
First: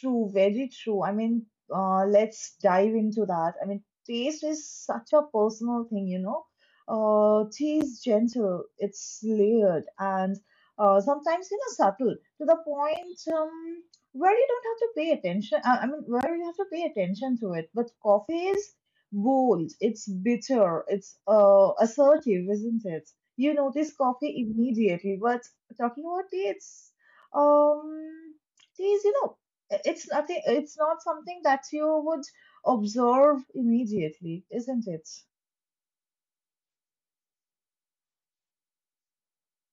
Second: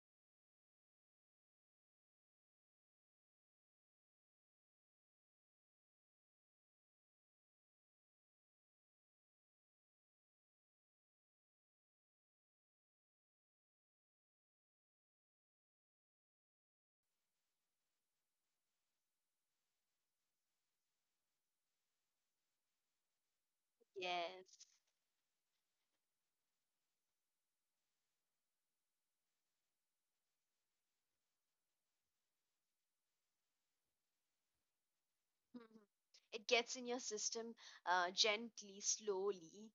Speaker 2: True, very true. I mean, let's dive into that. I mean, taste is such a personal thing, you know. Tea is gentle, it's layered, and sometimes, you know, subtle to the point where you don't have to pay attention. I mean, where you have to pay attention to it. But coffee is bold, it's bitter, it's assertive, isn't it? You notice coffee
Speaker 1: Yes.
Speaker 2: immediately, but talking about tea, it's um, tea is, you know, it's nothing, it's not something that you would observe immediately, isn't it?
Speaker 1: Mhm. It gets in your system gently, slowly.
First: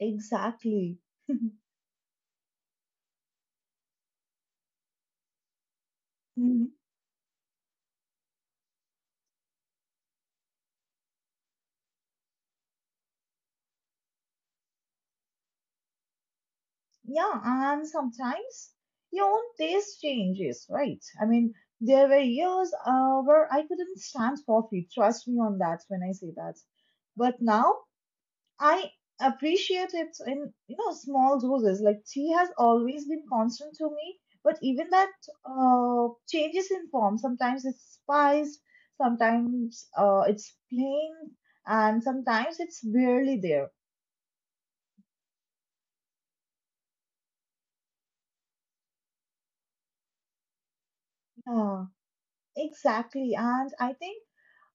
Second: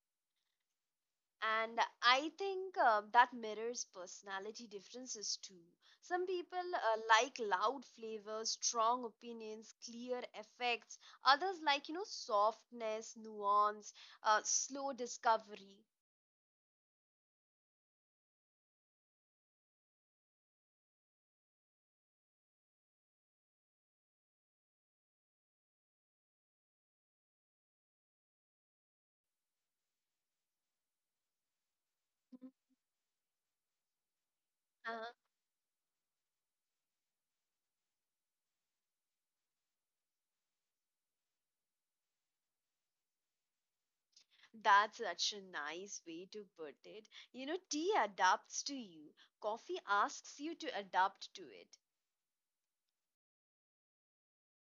Speaker 2: Exactly.
Speaker 1: And I think that mirrors personality differences too. Some people
Speaker 2: Mhm.
Speaker 1: like loud flavors, strong opinions, clear effects. Others like, you know, softness, nuance, slow discovery.
Speaker 2: Yeah, and sometimes your own taste changes, right? I mean, there were years where I couldn't stand coffee. Trust me on that when I say that. But now I appreciate it in you know small doses. Like tea
Speaker 1: Mhm.
Speaker 2: has always been constant to me, but even that
Speaker 1: Uh-huh.
Speaker 2: changes in form. Sometimes it's spiced, sometimes it's plain, and sometimes it's barely there.
Speaker 1: That's such a nice way to put it. You know, tea adapts to you, coffee asks you to adapt to it.
Speaker 2: Yeah, exactly. And I think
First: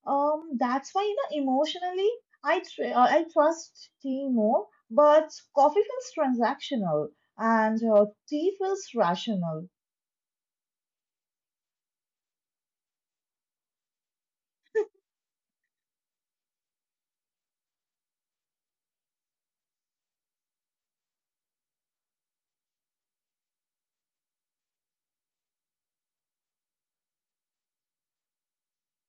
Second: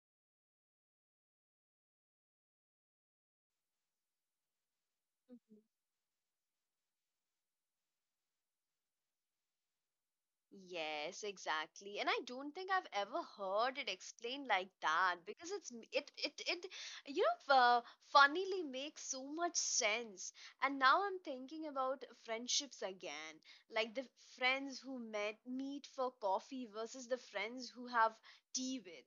Speaker 2: that's why you know emotionally I trust tea more, but coffee feels transactional and tea feels rational.
Speaker 1: Yes, exactly. And I don't think I've ever heard it explained like that because it's m- it you know funnily makes so much sense. And now I'm thinking about friendships again, like the friends who met meet for coffee versus the friends who have tea with.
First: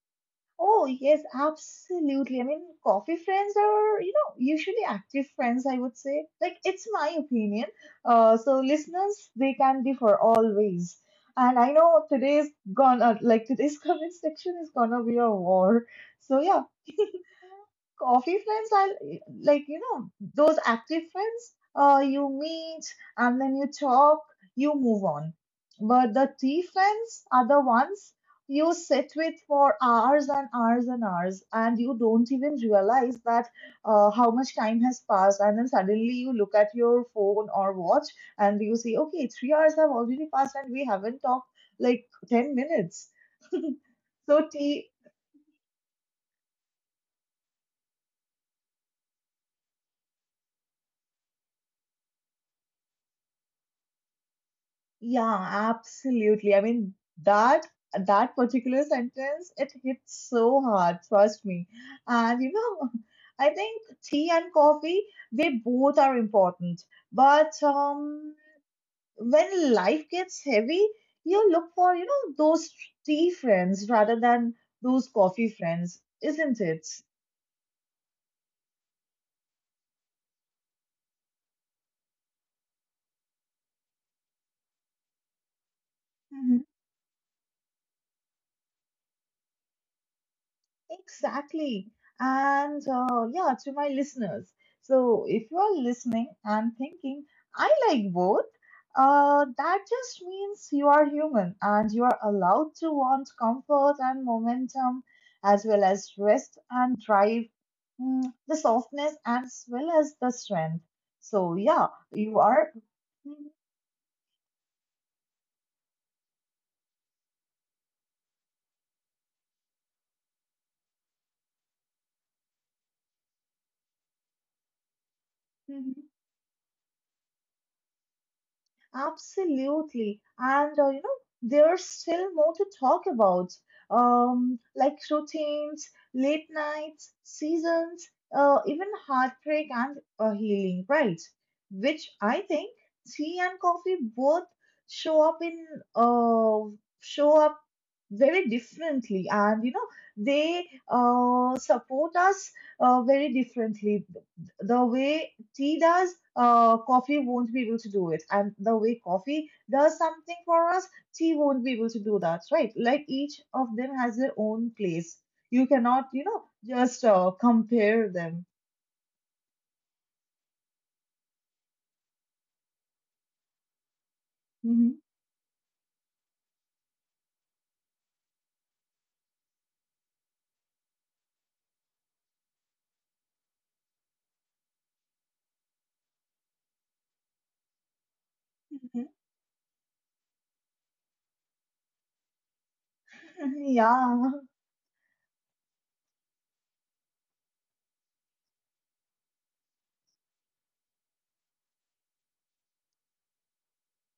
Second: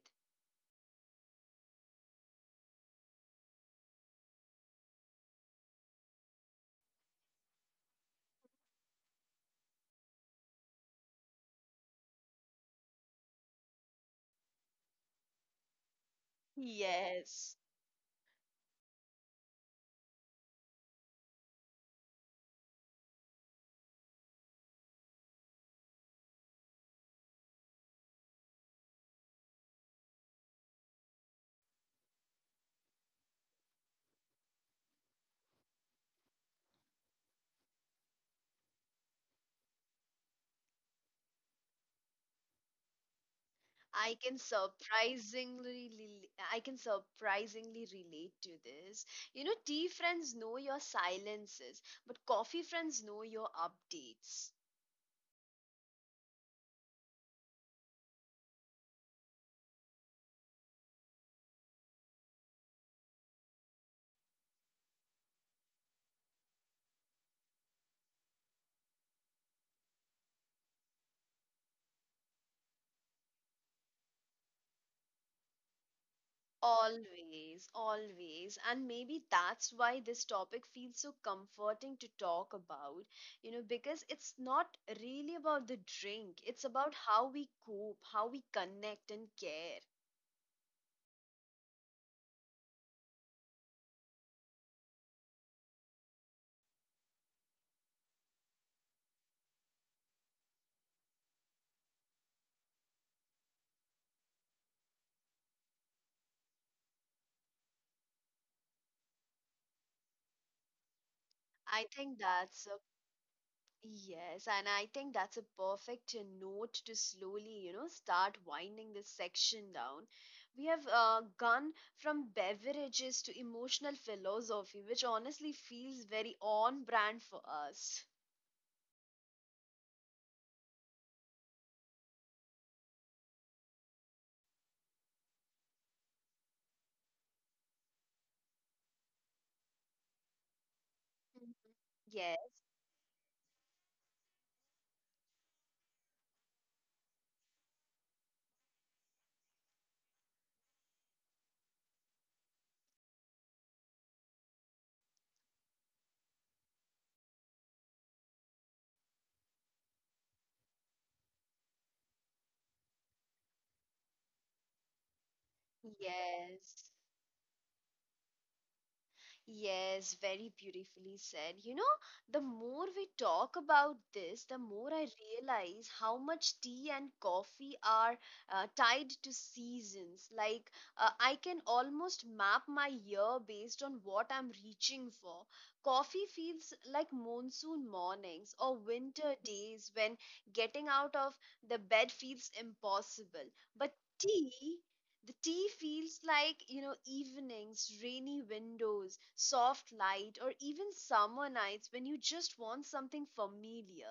Speaker 2: Oh, yes, absolutely. I mean, coffee friends are, you know, usually active friends, I would say. Like, it's my opinion. So listeners, they can differ always. And I know today's comment section is gonna be a war. So yeah,
Speaker 1: Yes.
Speaker 2: coffee friends are like you know those active friends you meet and then you talk you move on, but the tea friends are the ones you sit with for hours and hours and hours and you don't even realize that how much time has passed. And then suddenly you look at your phone or watch and you see okay, 3 hours have already passed and we haven't talked like 10 minutes.
Speaker 1: I can
Speaker 2: So tea.
Speaker 1: surprisingly I can surprisingly relate to this. You know, tea friends know your silences, but coffee friends know your updates.
Speaker 2: Yeah, absolutely. I mean, that that particular sentence, it hits so hard, trust me. And you know, I think tea and coffee, they both are important. But when life gets heavy, you look for, you know, those tea friends rather than those coffee friends, isn't it?
Speaker 1: Always, always. And maybe that's why this topic feels so comforting to talk about, you know, because it's not really about the drink,
Speaker 2: Mm-hmm.
Speaker 1: it's about how we cope, how we connect and care.
Speaker 2: Exactly. And yeah, to my listeners. So if you are listening and thinking, I like both, that just means you are human and you are allowed to want comfort and momentum, as well as rest and drive, the softness as well as the strength. So
Speaker 1: I
Speaker 2: yeah,
Speaker 1: think
Speaker 2: you
Speaker 1: that's
Speaker 2: are.
Speaker 1: a Yes, and I think that's a perfect note to slowly, you know, start winding this section down. We have gone from beverages to emotional philosophy, which honestly feels very on brand for us.
Speaker 2: Absolutely. And you know, there's still more to talk about, like routines, late nights, seasons, even heartbreak and healing, right?
Speaker 1: Mhm.
Speaker 2: Which
Speaker 1: Yes,
Speaker 2: I think tea and coffee both show up in uh, show up very differently, and you know, they support us very differently. The way tea does, coffee won't be able to do it. And the way coffee does something for us, tea won't be able to do that, right? Like each of them has their own place. You cannot, you know,
Speaker 1: yes.
Speaker 2: just compare them.
Speaker 1: Yes, very beautifully said. You know, the more we talk about this, the more
Speaker 2: Mhm.
Speaker 1: I realize how much tea and coffee are tied to seasons. Like, I can almost map my year based on what I'm reaching for. Coffee feels like monsoon mornings or
Speaker 2: Mhm.
Speaker 1: winter days when getting out of the bed feels impossible. But
Speaker 2: Yeah.
Speaker 1: tea the tea feels like, you know, evenings, rainy windows, soft light, or even summer nights when you just want something familiar.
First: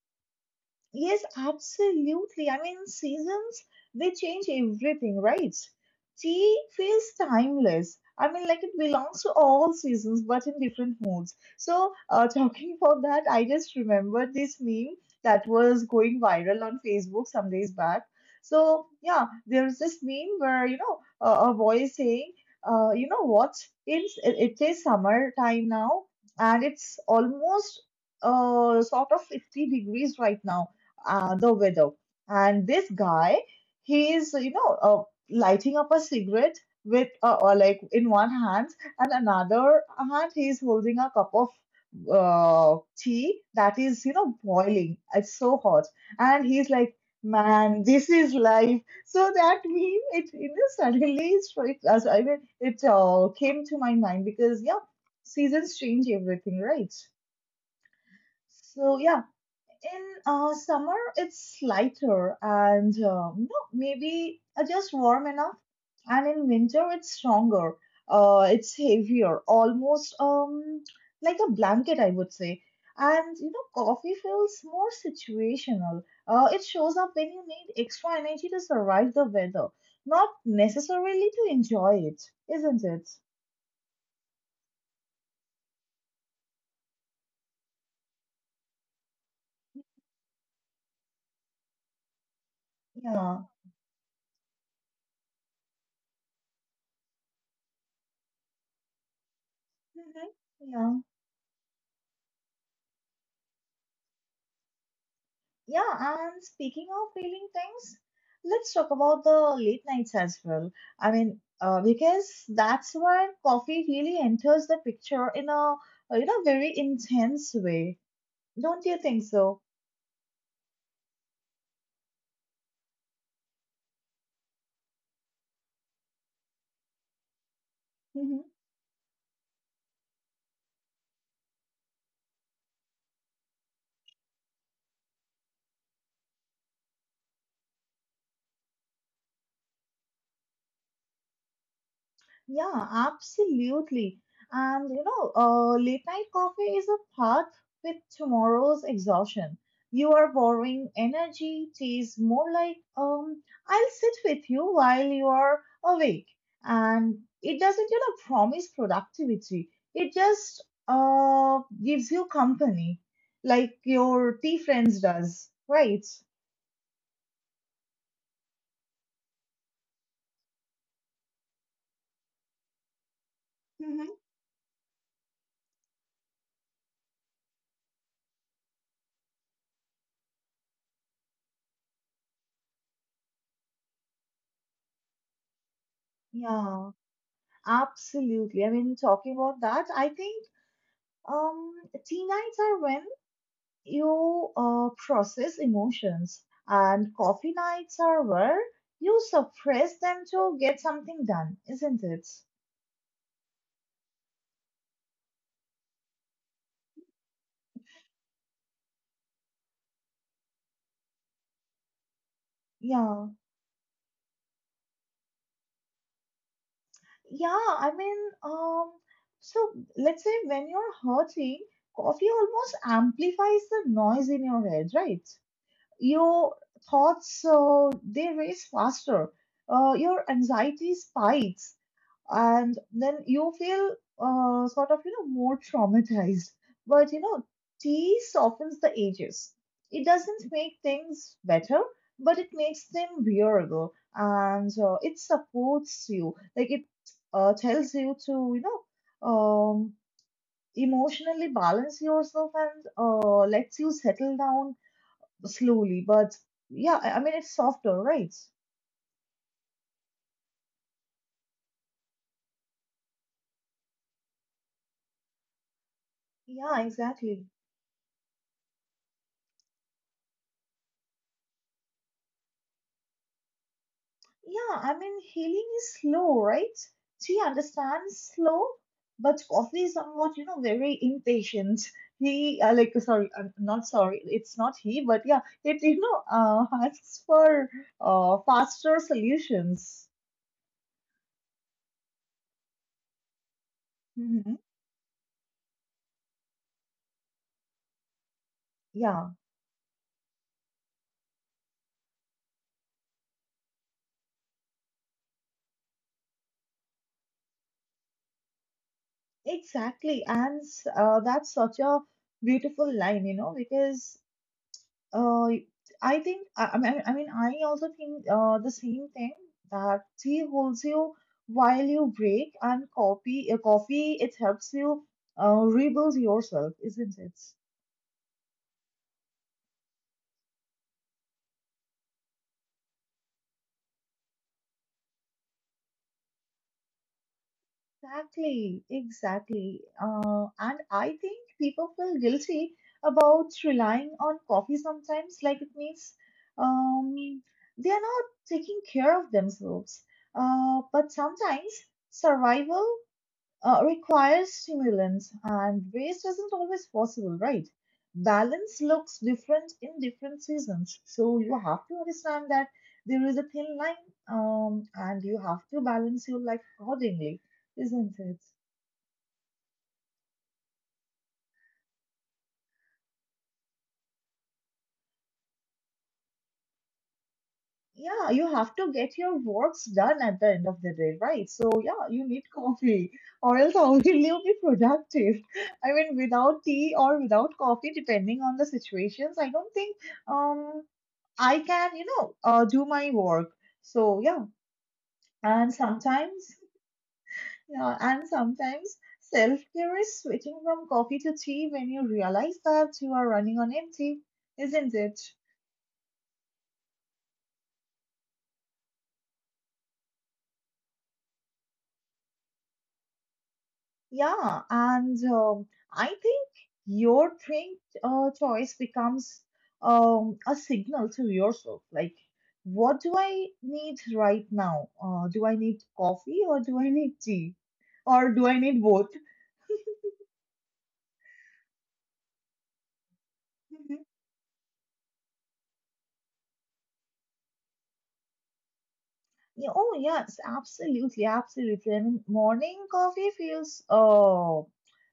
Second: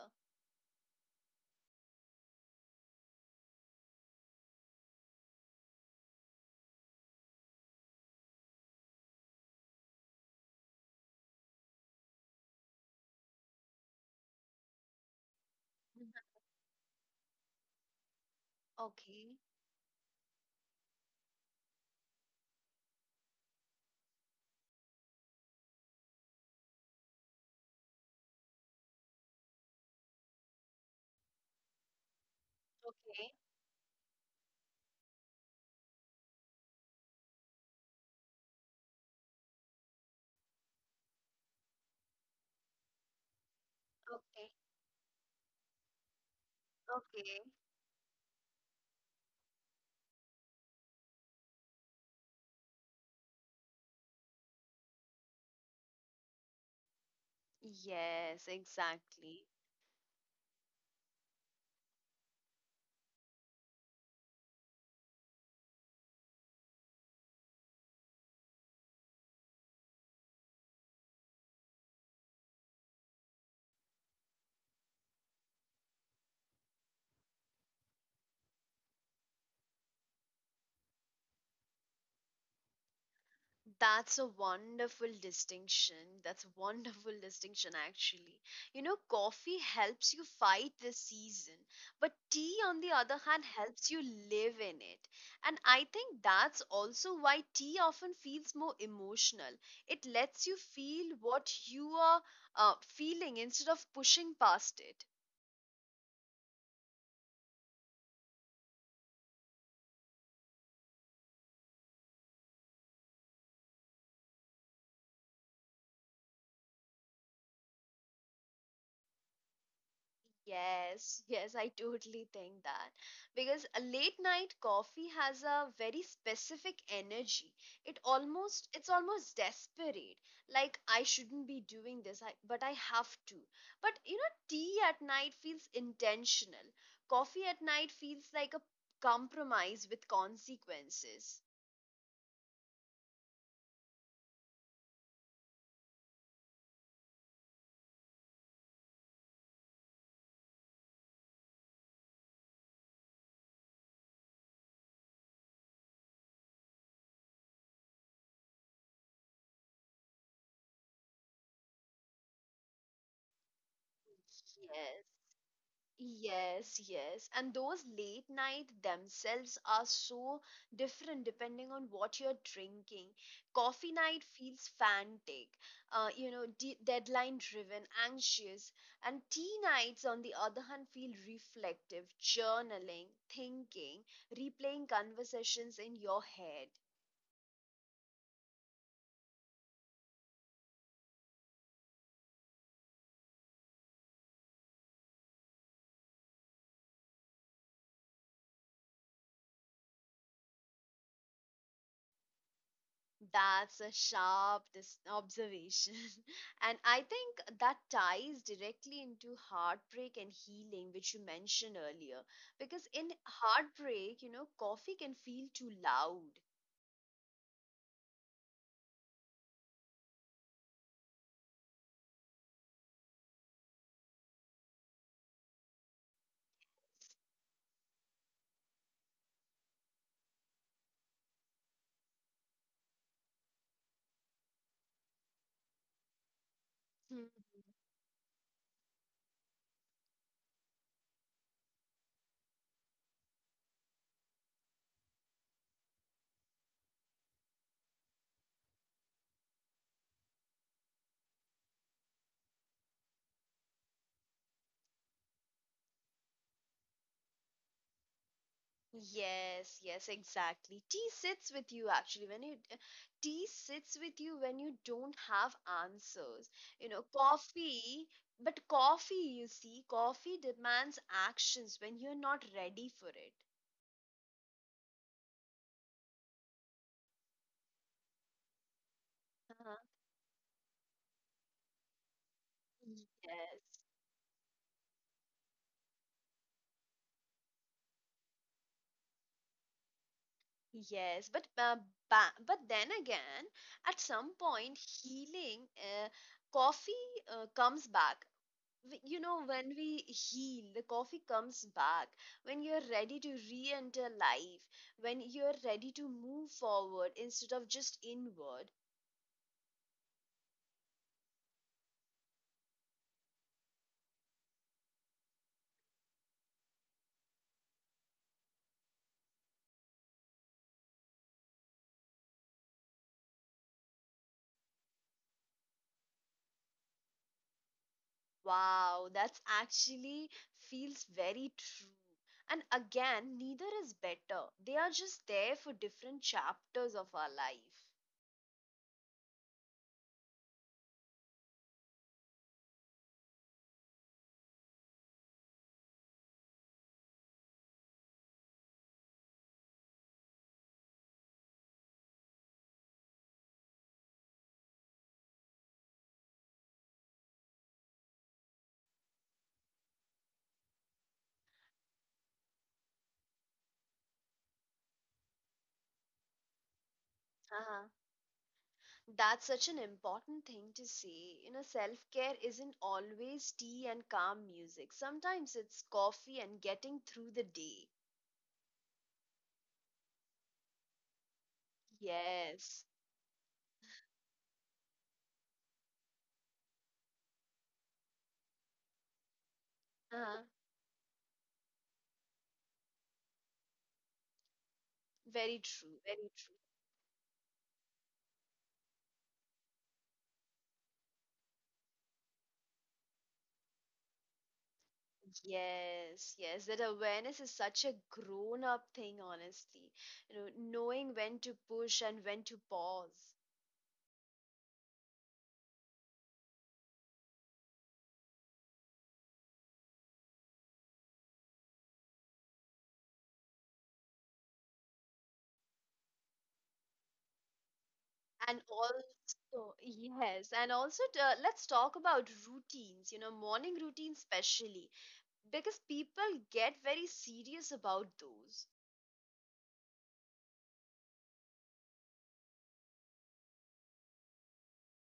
Speaker 2: Yes, absolutely. I mean, seasons, they change everything, right? Tea feels timeless. I mean, like it belongs to all seasons, but in different moods. So, talking about that, I just remembered this meme that was
Speaker 1: Mhm.
Speaker 2: going viral on Facebook some days back. So, yeah,
Speaker 1: Okay.
Speaker 2: there's this meme where, you know, a boy is saying, you know what? It is summertime now, and it's almost sort of 50 degrees right now the widow. And this
Speaker 1: Okay,
Speaker 2: guy, he is, you know, lighting up a cigarette with, or like in one hand, and another hand, he is holding a cup of tea that is, you know,
Speaker 1: okay,
Speaker 2: boiling. It's so hot. And he's like,
Speaker 1: okay.
Speaker 2: man, this is life. So that meme, it, you know, suddenly, I mean, it came to my mind because, yeah, seasons change everything, right?
Speaker 1: Yes,
Speaker 2: So, yeah,
Speaker 1: exactly.
Speaker 2: in summer, it's lighter and no, maybe just warm enough. And in winter, it's stronger. It's heavier, almost like a blanket, I would say. And you know, coffee feels more situational. It shows up when you need extra energy to survive the weather, not necessarily to enjoy it, isn't it?
Speaker 1: That's a wonderful distinction. That's a wonderful distinction, actually. You know, coffee helps you fight the season, but tea, on the other hand,
Speaker 2: Yeah.
Speaker 1: helps you live in it. And I think that's also why tea often feels more emotional. It
Speaker 2: Hmm.
Speaker 1: lets you
Speaker 2: Yeah.
Speaker 1: feel what you are feeling instead of pushing past it.
Speaker 2: Yeah, and speaking of feeling things, let's talk about the late nights as well. I mean, because that's where coffee really enters the picture in a, you know, very intense way. Don't you think so?
Speaker 1: Yes, yes, I totally think that. Because a late night coffee has a very specific energy. It almost it's almost desperate. Like I shouldn't be doing this, but I have to. But you know, tea at night feels intentional. Coffee at night feels like a compromise with consequences.
Speaker 2: Yeah, absolutely. And you know, late night coffee is a path with tomorrow's exhaustion. You are borrowing energy, tea is more like, I'll sit with you while you are awake. And it doesn't, you know, promise productivity. It just gives you company, like your tea
Speaker 1: Yes.
Speaker 2: friends does, right?
Speaker 1: Yes, yes. And those late night themselves are so different depending on what you're drinking. Coffee night
Speaker 2: Hmm.
Speaker 1: feels frantic, you know, deadline driven, anxious. And tea nights, on the other hand, feel reflective, journaling, thinking, replaying conversations in your head.
Speaker 2: Yeah, absolutely. I mean, talking about that, I think, Um, tea nights are when you process emotions, and coffee nights are where you suppress them to get something done, isn't it?
Speaker 1: That's a observation. And I think that ties directly into heartbreak and healing, which you mentioned earlier. Because in
Speaker 2: Yeah,
Speaker 1: heartbreak, you know, coffee can feel too loud.
Speaker 2: yeah. I mean, um, so let's say when you're hurting, coffee almost amplifies the noise in your head, right? Your thoughts, they race faster. Your anxiety spikes and then you feel sort of you know more traumatized, but you
Speaker 1: Mhm.
Speaker 2: know tea softens the edges. It doesn't make things better, but it makes them bearable. And it supports you, like it tells you to you know emotionally balance yourself and lets you settle down slowly. But yeah, I mean, it's softer, right?
Speaker 1: Yes, yes, exactly. Tea sits with you when you don't have answers. You
Speaker 2: Yeah,
Speaker 1: know,
Speaker 2: exactly.
Speaker 1: coffee, but coffee, you see, coffee demands actions when you're not ready for it.
Speaker 2: Yeah, I mean, healing is slow, right? She understands slow, but coffee is somewhat, you know, very impatient. He, like,
Speaker 1: Yes,
Speaker 2: sorry, I'm not sorry, it's not he, but yeah, it, you know, asks for faster solutions.
Speaker 1: yes, but ba but then again, at some
Speaker 2: Hmm.
Speaker 1: point, healing, coffee comes back. You
Speaker 2: Yeah,
Speaker 1: know, when we heal, the coffee comes back. When you're ready to re-enter life, when you're ready to move forward instead of just inward.
Speaker 2: exactly. And that's such a beautiful line, you know, because, Uh, I think I mean I mean I also think the same thing, that tea holds you while you break, and coffee, it helps you rebuild yourself, isn't it?
Speaker 1: Wow, that's actually feels very true. And again, neither is better. They are just there for different chapters of our life.
Speaker 2: Exactly, exactly. And I think people feel guilty about relying on coffee sometimes, like it means um, they are not taking care of themselves. But sometimes survival requires stimulants, and waste isn't always possible, right? Balance looks different in different seasons, so you have to understand that there is a thin line, and you have to balance your life accordingly, isn't it?
Speaker 1: That's such an important thing to say. You know, self care isn't always tea and calm music. Sometimes it's coffee and getting through the day.
Speaker 2: Yeah, you have to get your works done at the end of the day, right? So, yeah, you need
Speaker 1: Yes.
Speaker 2: coffee, or else how will you be productive? I mean, without tea or without coffee, depending on the situations, I don't think.
Speaker 1: Uh-huh.
Speaker 2: Um, I can, you know, do my work. So
Speaker 1: Very
Speaker 2: and
Speaker 1: true. Very
Speaker 2: sometimes,
Speaker 1: true.
Speaker 2: yeah, and sometimes self-care is switching from coffee to tea when you realize that you are running on empty, isn't it?
Speaker 1: Yes, yes. That awareness is such a grown up thing, honestly. You know, knowing when to push and when to pause.
Speaker 2: Yeah, and I think your drink choice becomes a signal to yourself, like. What do I need right now? Do I need coffee or do I need tea? Or do I
Speaker 1: And
Speaker 2: need both?
Speaker 1: also, yes, and also, to, let's talk about routines, you know, morning routine, especially, because people get very serious about those.
Speaker 2: Yeah, oh, yes, absolutely, absolutely. I mean, morning coffee feels oh,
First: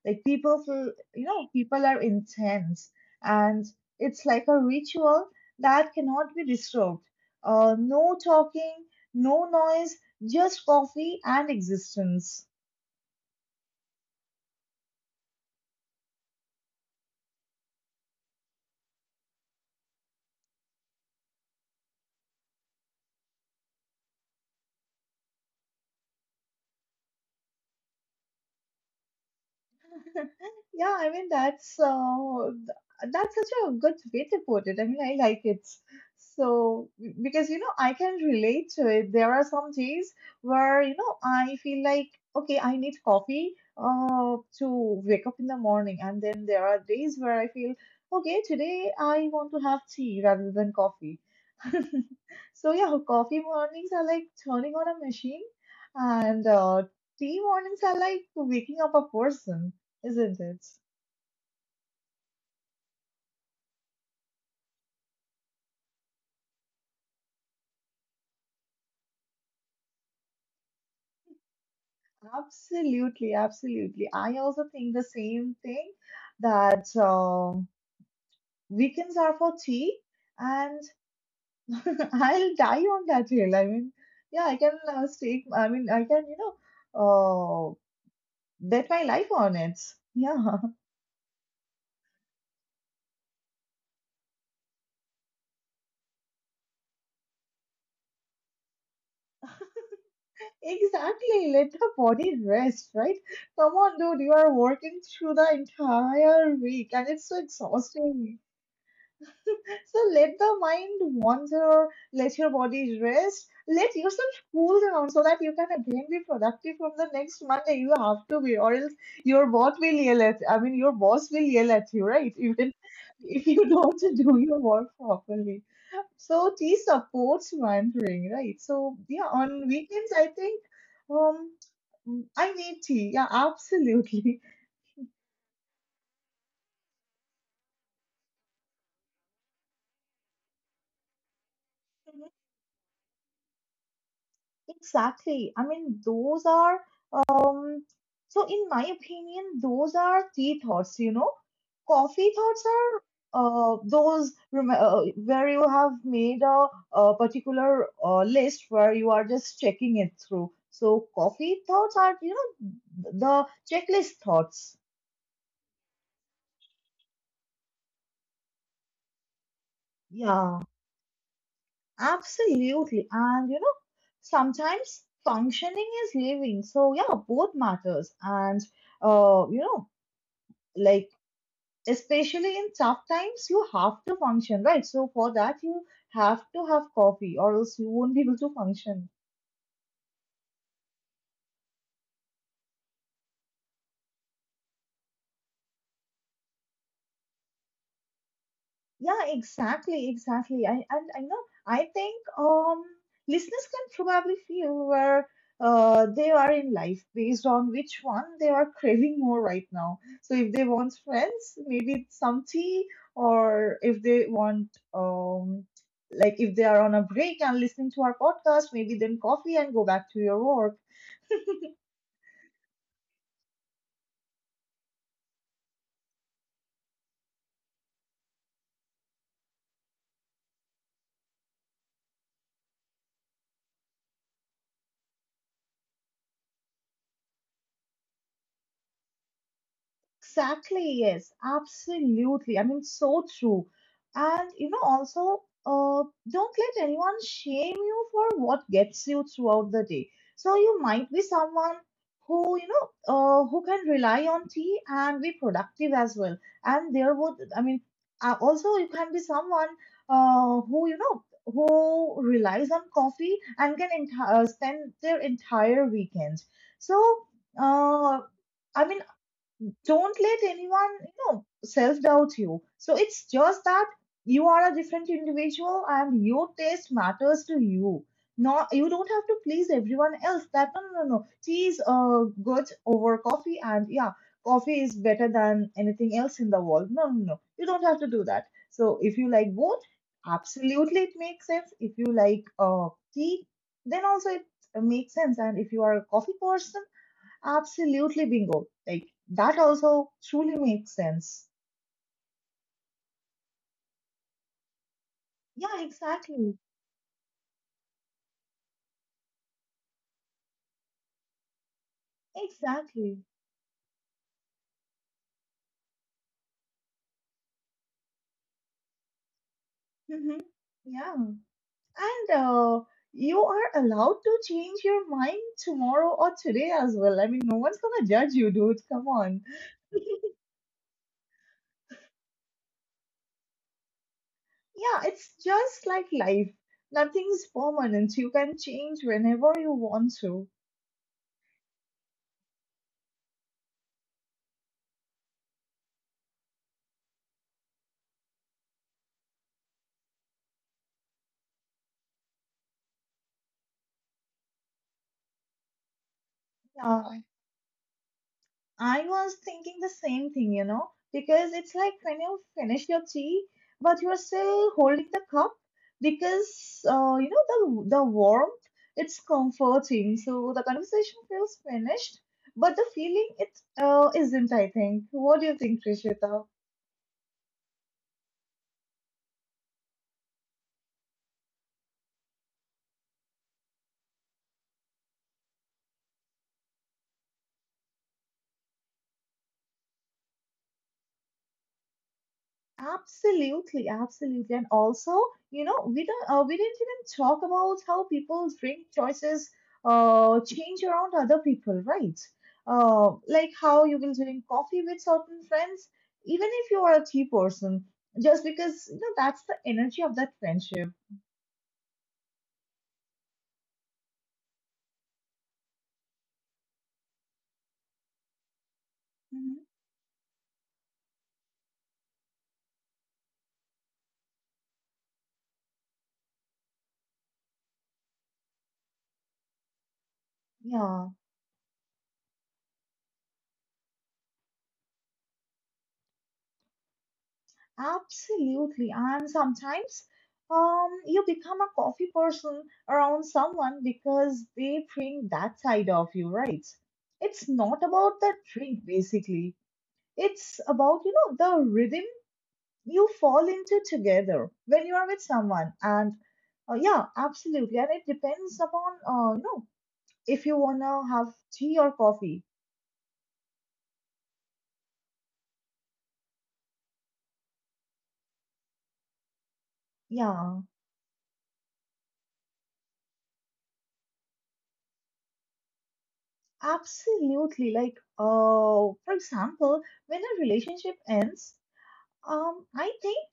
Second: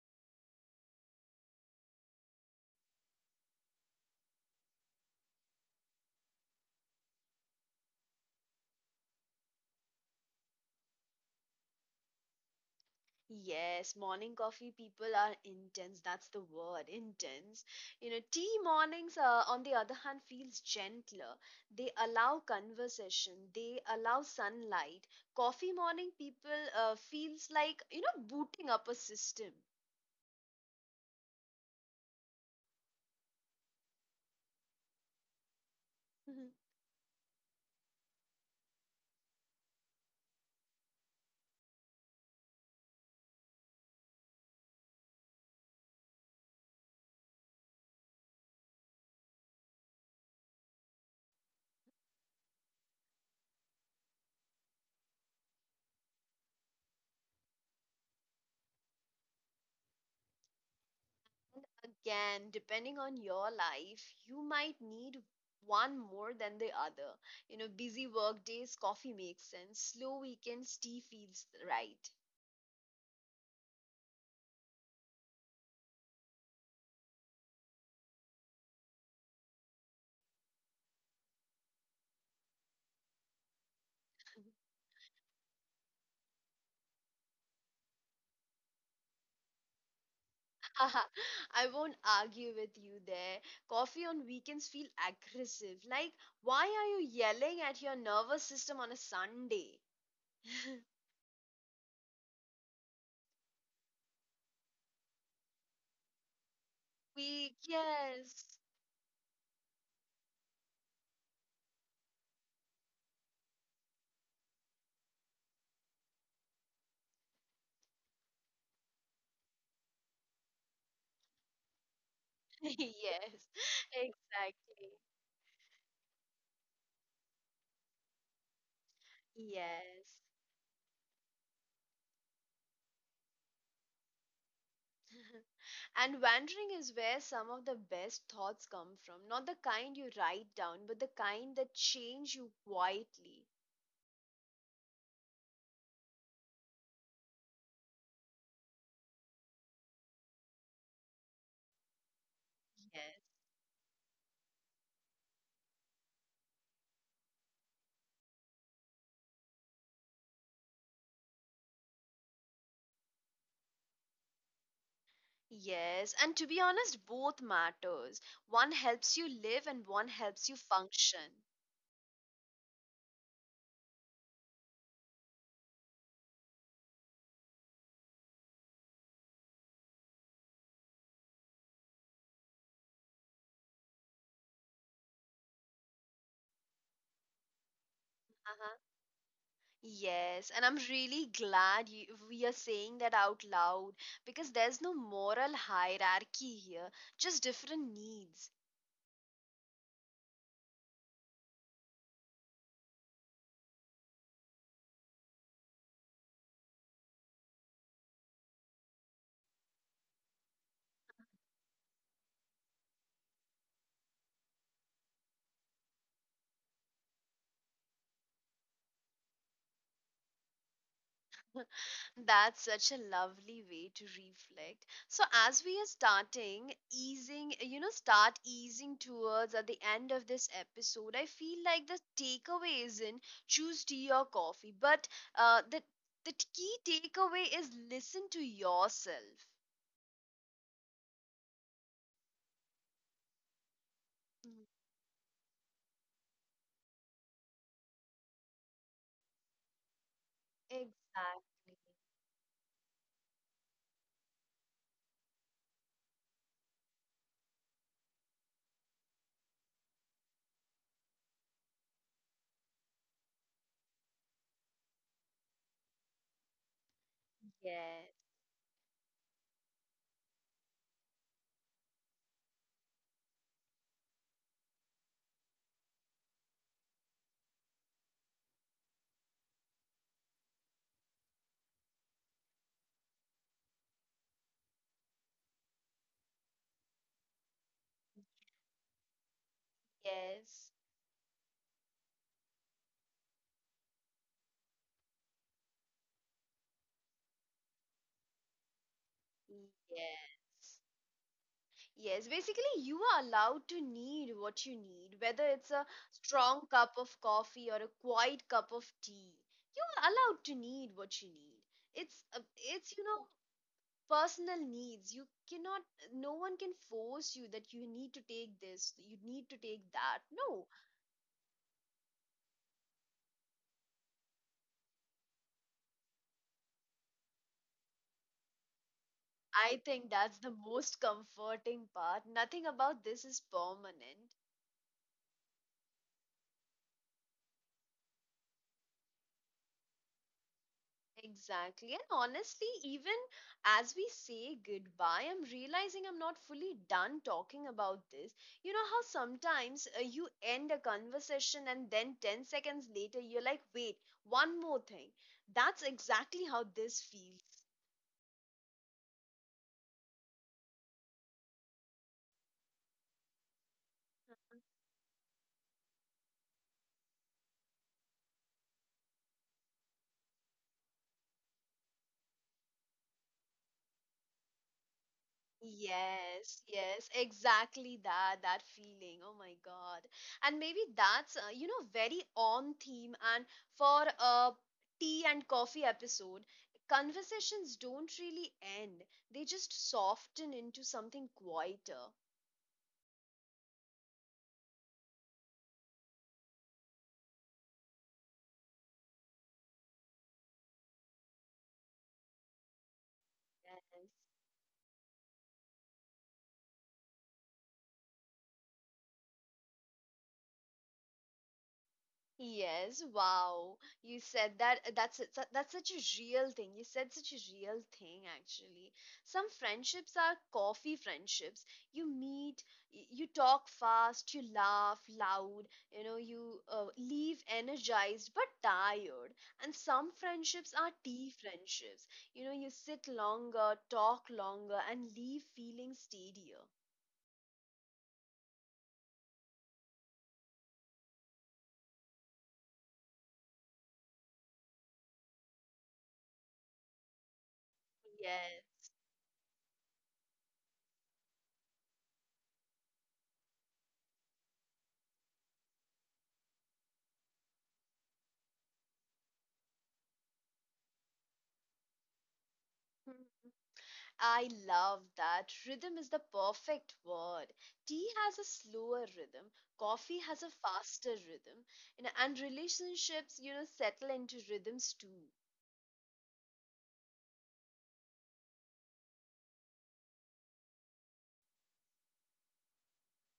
Speaker 2: like people feel, you know, people are intense, and it's like a ritual that cannot be disturbed. No talking, no noise, just coffee and existence.
Speaker 1: Yes, morning coffee people are intense. That's the word, intense. You know, tea mornings, on the other hand, feels gentler. They allow conversation. They allow sunlight. Coffee morning people feels like you know booting up a system.
Speaker 2: Yeah, I mean that's that's such a good way to put it. I mean, I like it. So because you know I can relate to it. There are some days where you know I feel like okay, I need coffee to wake up in the morning, and then there are days where I feel okay, today I want to have tea rather than coffee. So yeah, coffee mornings are like turning on a machine, and tea mornings are like waking up a person, isn't it?
Speaker 1: Again, depending on your life, you might need one more than the other. You know, busy work days, coffee makes sense. Slow weekends, tea feels right.
Speaker 2: Absolutely, absolutely. I also think the same thing that weekends are for tea, and I'll die on that hill. I mean, yeah, I can stake. I mean, I can you know bet my life on it. Yeah,
Speaker 1: I won't argue with you there. Coffee on weekends feel aggressive. Like, why are you yelling at your nervous system on a Sunday?
Speaker 2: exactly. Let the body rest, right? Come on, dude. You are working through the entire week, and it's so
Speaker 1: We,
Speaker 2: exhausting.
Speaker 1: yes.
Speaker 2: So let the mind wander, let your body rest, let yourself cool down so that you can again be productive from the next Monday. You have to be, or else your boss will yell at. I mean, your boss will yell at you, right? Even
Speaker 1: Yes,
Speaker 2: if you don't do your
Speaker 1: exactly.
Speaker 2: work properly. So tea supports wandering, right? So yeah, on weekends
Speaker 1: Yes.
Speaker 2: I think um I need tea. Yeah, absolutely.
Speaker 1: And wandering is where some of the best thoughts come from. Not the kind you write down, but the kind that change you quietly.
Speaker 2: Exactly. I mean, those are, Um, so in my opinion, those are tea thoughts, you know. Coffee thoughts are
Speaker 1: Yes.
Speaker 2: where you have made a particular list where you are just checking it through. So coffee thoughts are, you know, the checklist thoughts.
Speaker 1: Yes, and to be honest, both matters. One helps you live and one helps you
Speaker 2: Yeah,
Speaker 1: function.
Speaker 2: absolutely. And, you know, sometimes functioning is living. So yeah, both matters. And, you know, like, especially in tough times, you have to function, right? So for that, you have to have coffee, or else you won't be able to
Speaker 1: Uh-huh.
Speaker 2: function.
Speaker 1: Yes, and I'm really glad we are saying that out loud because there's no moral hierarchy here, just different needs.
Speaker 2: Yeah, exactly, exactly. I and I know. I think listeners can probably feel where they are in life based on which one they are craving more right now. So if they want friends, maybe it's some tea, or if they want um like if they are on a break and listening to our podcast, maybe then coffee and go back to your work.
Speaker 1: That's such a lovely way to reflect. So as we are you know, start easing towards at the end of this episode, I feel like the takeaway isn't choose tea or coffee, but uh, the the key takeaway is listen to yourself.
Speaker 2: Exactly, yes, absolutely. I mean, so true. And
Speaker 1: Mm.
Speaker 2: you know, also, don't let anyone shame you for what gets you throughout the day. So you might be
Speaker 1: Exactly.
Speaker 2: someone who, you know, who can rely on tea and be productive as well. And there would, I mean, also you can be someone who, you know, who relies on coffee and can spend their entire weekend. So, uh,
Speaker 1: Yes.
Speaker 2: I mean, don't let anyone, you know, self doubt you. So it's just that you are a different individual and your taste matters to you. Not, You don't have to please everyone else. That no, no, no, no. Tea is good over coffee, and yeah, coffee is better than anything else in the world. No, no, no. You don't have to do that. So if you like both, absolutely it makes sense. If you like tea, then also it makes sense. And if you are a coffee person, absolutely bingo. Like that
Speaker 1: Yes.
Speaker 2: also truly
Speaker 1: Yes.
Speaker 2: makes sense.
Speaker 1: Yes, basically, you are allowed to need what you need, whether it's
Speaker 2: Yeah,
Speaker 1: a
Speaker 2: exactly.
Speaker 1: strong cup of coffee or a quiet cup of tea. You are allowed to need what you need. It's you know
Speaker 2: Exactly.
Speaker 1: personal needs. You cannot, no one can force you that you need to take this, you need to take that.
Speaker 2: Hmm.
Speaker 1: No.
Speaker 2: Yeah. And You are allowed to change your mind tomorrow or today as well. I mean, no one's gonna judge you, dude. Come on.
Speaker 1: I think that's the most comforting part. Nothing about this is permanent.
Speaker 2: Yeah, it's just like life. Nothing's permanent. You can change whenever you want to.
Speaker 1: Exactly. And honestly, even as we say goodbye, I'm realizing I'm not fully done talking about this. You know how sometimes you end a conversation and then 10 seconds later you're like, wait, one more thing. That's exactly how
Speaker 2: Yeah,
Speaker 1: this feels.
Speaker 2: I was thinking the same thing, you know, because it's like when you finish your tea, but you're still holding the cup because you know the warmth, it's comforting. So the conversation feels finished, but the feeling it isn't, I think. What do you think, Trishita?
Speaker 1: Yes, yes, exactly that feeling. Oh my God. And maybe that's you know very on theme, and for a tea and coffee episode, conversations don't really end. They just soften into something quieter.
Speaker 2: Absolutely, absolutely. And also, you know, we didn't even talk about how people's drink choices change around other people, right? Like how you
Speaker 1: Yes.
Speaker 2: will drink coffee with certain friends, even if you are a tea person, just because you know that's the energy of that friendship.
Speaker 1: Yes, wow. You said that that's such a real thing. You said such a real thing actually. Some
Speaker 2: Mhm.
Speaker 1: friendships are coffee friendships. You meet, you talk fast, you laugh loud, you know, you leave energized but tired. And some friendships are
Speaker 2: Yeah.
Speaker 1: tea friendships. You know, you sit longer, talk longer and leave feeling steadier.
Speaker 2: Absolutely. And sometimes you become a coffee person around someone because they bring that side of you, right? It's not about the drink,
Speaker 1: Yes.
Speaker 2: basically. It's about, you know, the rhythm you fall into together when you are with someone. And Yeah, absolutely. And it depends upon, you know, if you want to have tea or coffee.
Speaker 1: I love that. Rhythm is the perfect word. Tea has a slower rhythm, coffee has a
Speaker 2: Yeah,
Speaker 1: faster rhythm, you know, and relationships, you know, settle into rhythms too.
Speaker 2: absolutely. Like, for example, when a relationship ends, I think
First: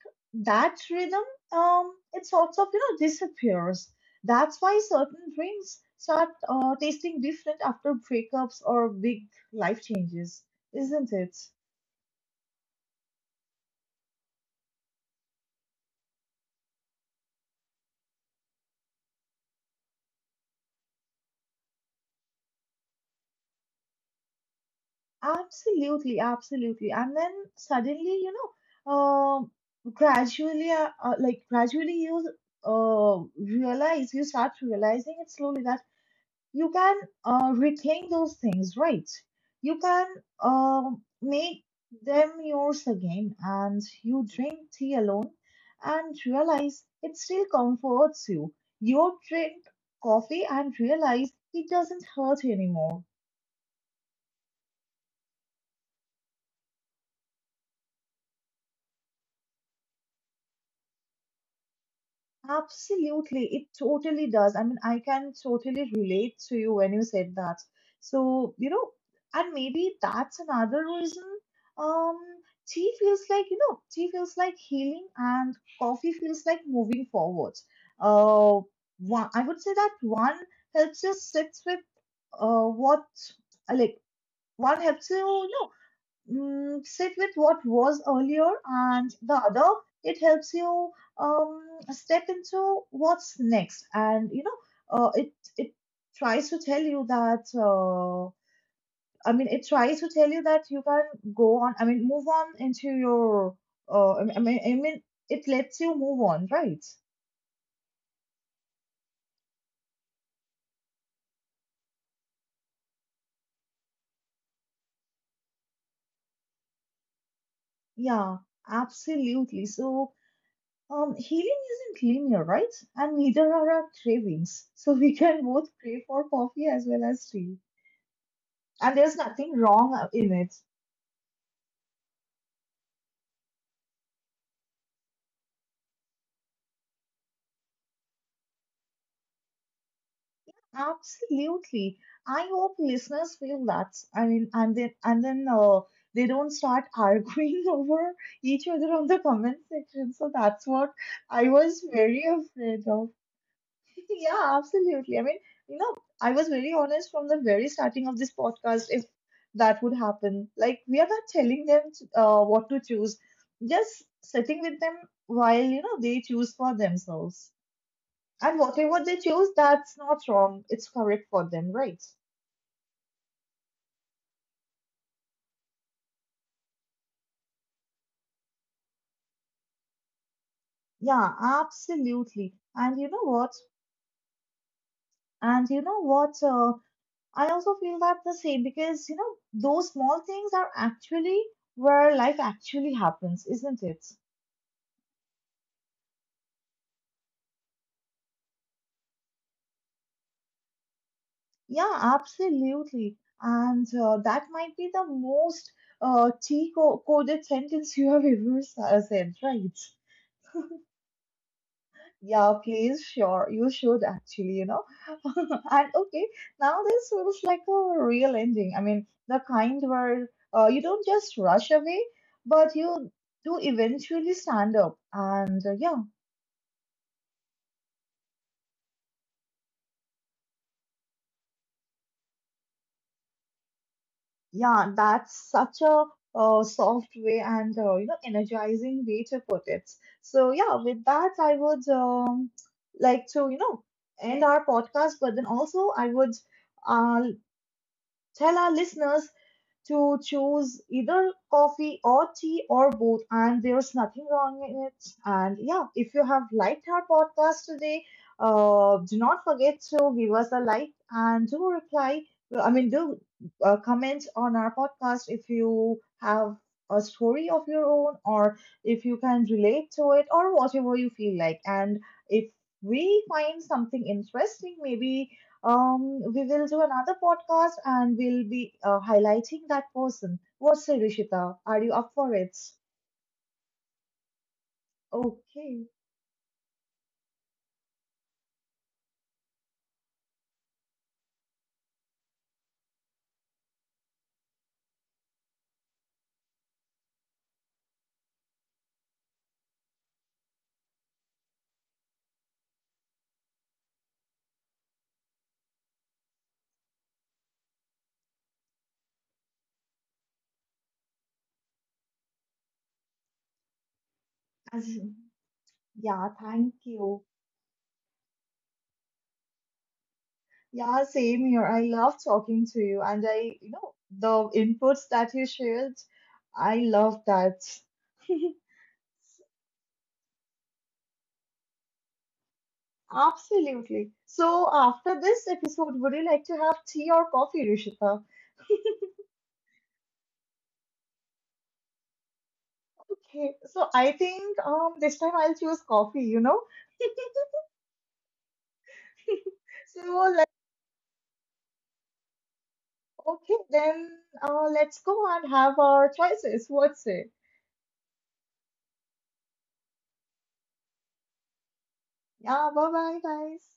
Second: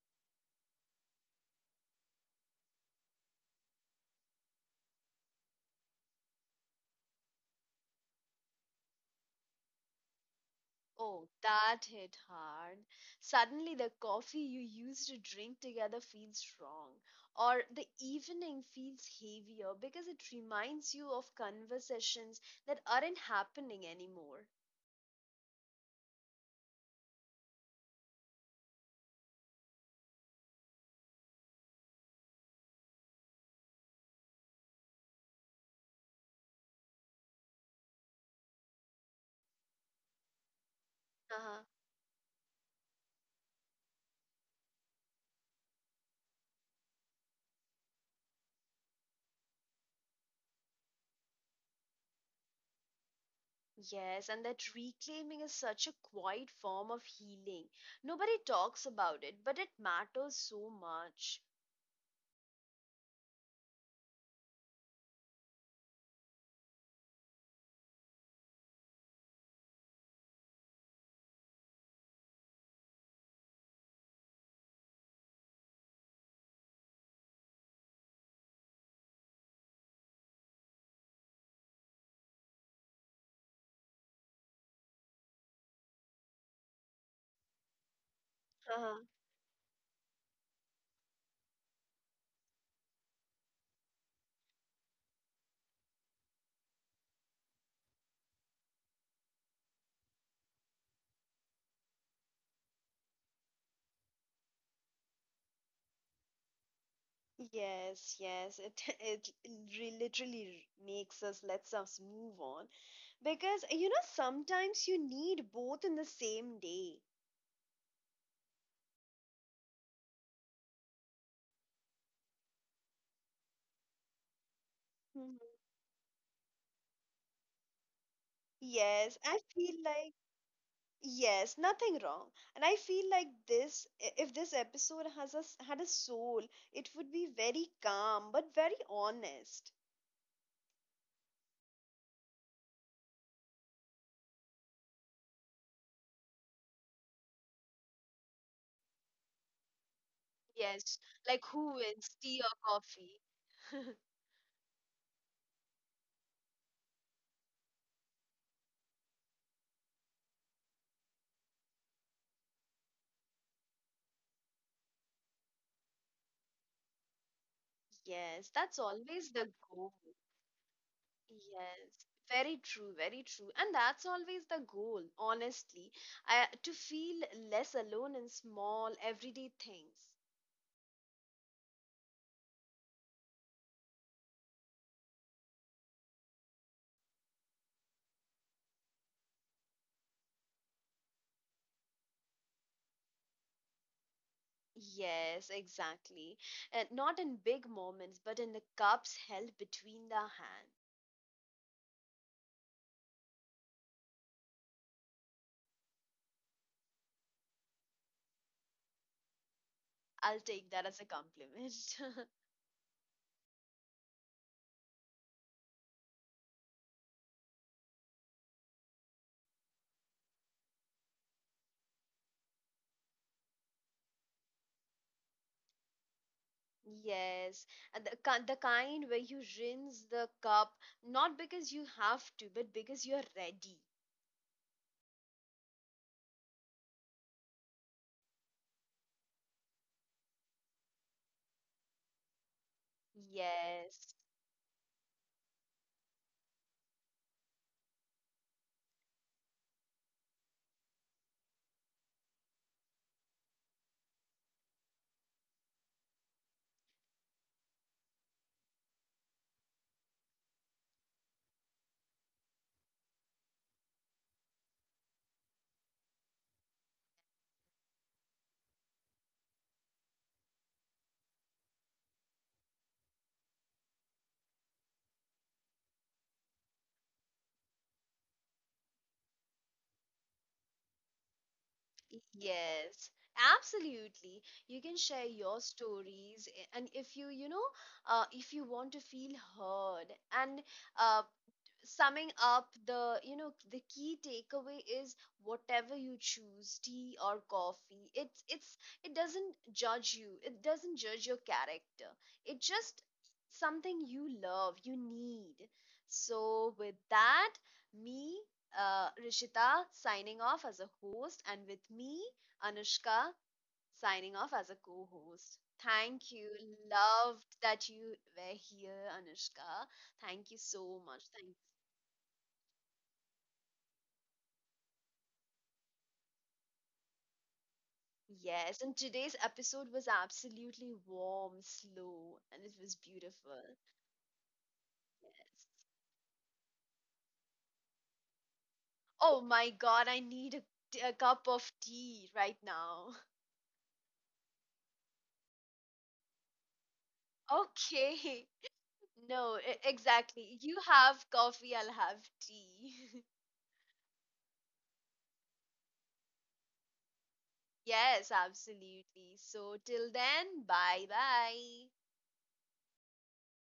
Speaker 2: that rhythm, it sort of, you know, disappears. That's why certain drinks start tasting different after breakups or big life changes, isn't
Speaker 1: Oh,
Speaker 2: it?
Speaker 1: that hit hard. Suddenly, the coffee you used to drink together feels wrong, or the evening feels heavier because it reminds you of conversations that aren't happening anymore.
Speaker 2: Absolutely, absolutely. And then suddenly, you know, gradually, like gradually you start realizing it slowly that you can reclaim those things, right? You can uh, make
Speaker 1: Uh-huh.
Speaker 2: them yours again, and you drink tea alone and realize it still comforts you. You drink coffee and realize it doesn't hurt anymore.
Speaker 1: Yes, and that reclaiming is such a quiet form of healing. Nobody talks about it, but it matters so much.
Speaker 2: Absolutely, it totally does. I mean, I can totally relate to you when you said that. So, you know, and maybe that's another reason. Um, Tea feels like, you know, tea feels like healing and coffee feels like moving forward. Uh, One, I would say that one helps you sit with uh, what, uh, like, one helps you, you know, sit with what was earlier
Speaker 1: Uh-huh.
Speaker 2: and the other it helps you um, step into what's next, and you know it tries to tell you that it tries to tell you that you can go on I mean move on into your uh, i mean i mean it lets you move on, right?
Speaker 1: Yes, yes, it literally makes us lets us move on because you know sometimes you need both in the same day.
Speaker 2: Yeah, absolutely. So healing isn't linear, right? And neither are our cravings. So we can
Speaker 1: Mhm.
Speaker 2: both crave for coffee as well as tea. And there's
Speaker 1: Yes, I
Speaker 2: nothing
Speaker 1: feel
Speaker 2: wrong
Speaker 1: like
Speaker 2: in it.
Speaker 1: yes, nothing wrong, and I feel like if this episode had a soul, it would be very calm but very honest.
Speaker 2: Absolutely. I hope listeners feel that. I mean, and then they don't start arguing over each other on the comment section. So that's what
Speaker 1: Yes, like
Speaker 2: I
Speaker 1: who
Speaker 2: was
Speaker 1: wins
Speaker 2: very
Speaker 1: tea or
Speaker 2: afraid of.
Speaker 1: coffee?
Speaker 2: Yeah, absolutely. I mean, you know, I was very honest from the very starting of this podcast. If that would happen, like we are not telling them what to choose, just sitting with them while you know they choose for themselves.
Speaker 1: Yes,
Speaker 2: And
Speaker 1: that's
Speaker 2: whatever they
Speaker 1: always
Speaker 2: choose,
Speaker 1: the goal.
Speaker 2: that's not wrong. It's correct for them, right?
Speaker 1: Yes, very true, very true. And that's always the goal, honestly, to feel less alone in small, everyday things.
Speaker 2: Yeah, absolutely. And you know what? And you know what? I also feel that the same because, you know, those small things are actually where life actually happens, isn't it?
Speaker 1: Yes, exactly. And not in big moments, but in the cups held between the hand.
Speaker 2: Yeah, absolutely. And That might be the most T-coded sentence you have ever said, right?
Speaker 1: I'll take that as a compliment.
Speaker 2: Yeah, please, sure. You should actually, you know. And okay, now this feels like a real ending. I mean, the kind where you don't just rush away, but you do eventually stand up. And Yeah,
Speaker 1: Yes, and the kind where you rinse the cup not because you have to, but because you're ready.
Speaker 2: yeah, that's such a soft way and you know energizing way to put it. So yeah, with that, I would like to you know
Speaker 1: Yes,
Speaker 2: end our podcast, but then also I would uh, tell our listeners to choose either coffee or tea or both, and there's nothing wrong in it. And yeah, if you have liked our podcast today, do not forget to give us a like and do reply. I mean, do comment on our podcast if you have a story of your own or if you can relate to it or whatever you feel like. And if we find something interesting, maybe we will do another podcast and we'll be highlighting that person. What say, Rishita? Are you up for it?
Speaker 1: yes, absolutely. You can share your
Speaker 2: Okay.
Speaker 1: stories, and if you, you know, if you want to feel heard, and uh, summing up the you know the key takeaway is whatever you choose, tea or coffee, it doesn't judge you, it doesn't judge your character. It's just something you love, you need. So with that, me Rishita, signing off as a host, and with me, Anushka, signing off as a
Speaker 2: As-
Speaker 1: co-host.
Speaker 2: Yeah,
Speaker 1: Thank you.
Speaker 2: thank you.
Speaker 1: Loved that you were here, Anushka. Thank you so
Speaker 2: Yeah,
Speaker 1: much.
Speaker 2: same
Speaker 1: Thank
Speaker 2: here. I love talking to you, and I, you know, the inputs that you shared, I love that.
Speaker 1: Yes, and today's episode was absolutely warm, slow, and it was beautiful.
Speaker 2: Absolutely. So after this
Speaker 1: That's—
Speaker 2: episode, would you like to have tea or coffee, Rishita?
Speaker 1: Oh my god, I need a, a cup of tea right now.
Speaker 2: Okay. So I think this time I'll choose coffee, you know?
Speaker 1: Okay. No,
Speaker 2: So
Speaker 1: exactly. You have coffee, I'll have tea.
Speaker 2: okay, then let's go and have our choices. What say?
Speaker 1: Yes, absolutely. So till then, bye bye.
Speaker 2: Yeah, bye bye, guys.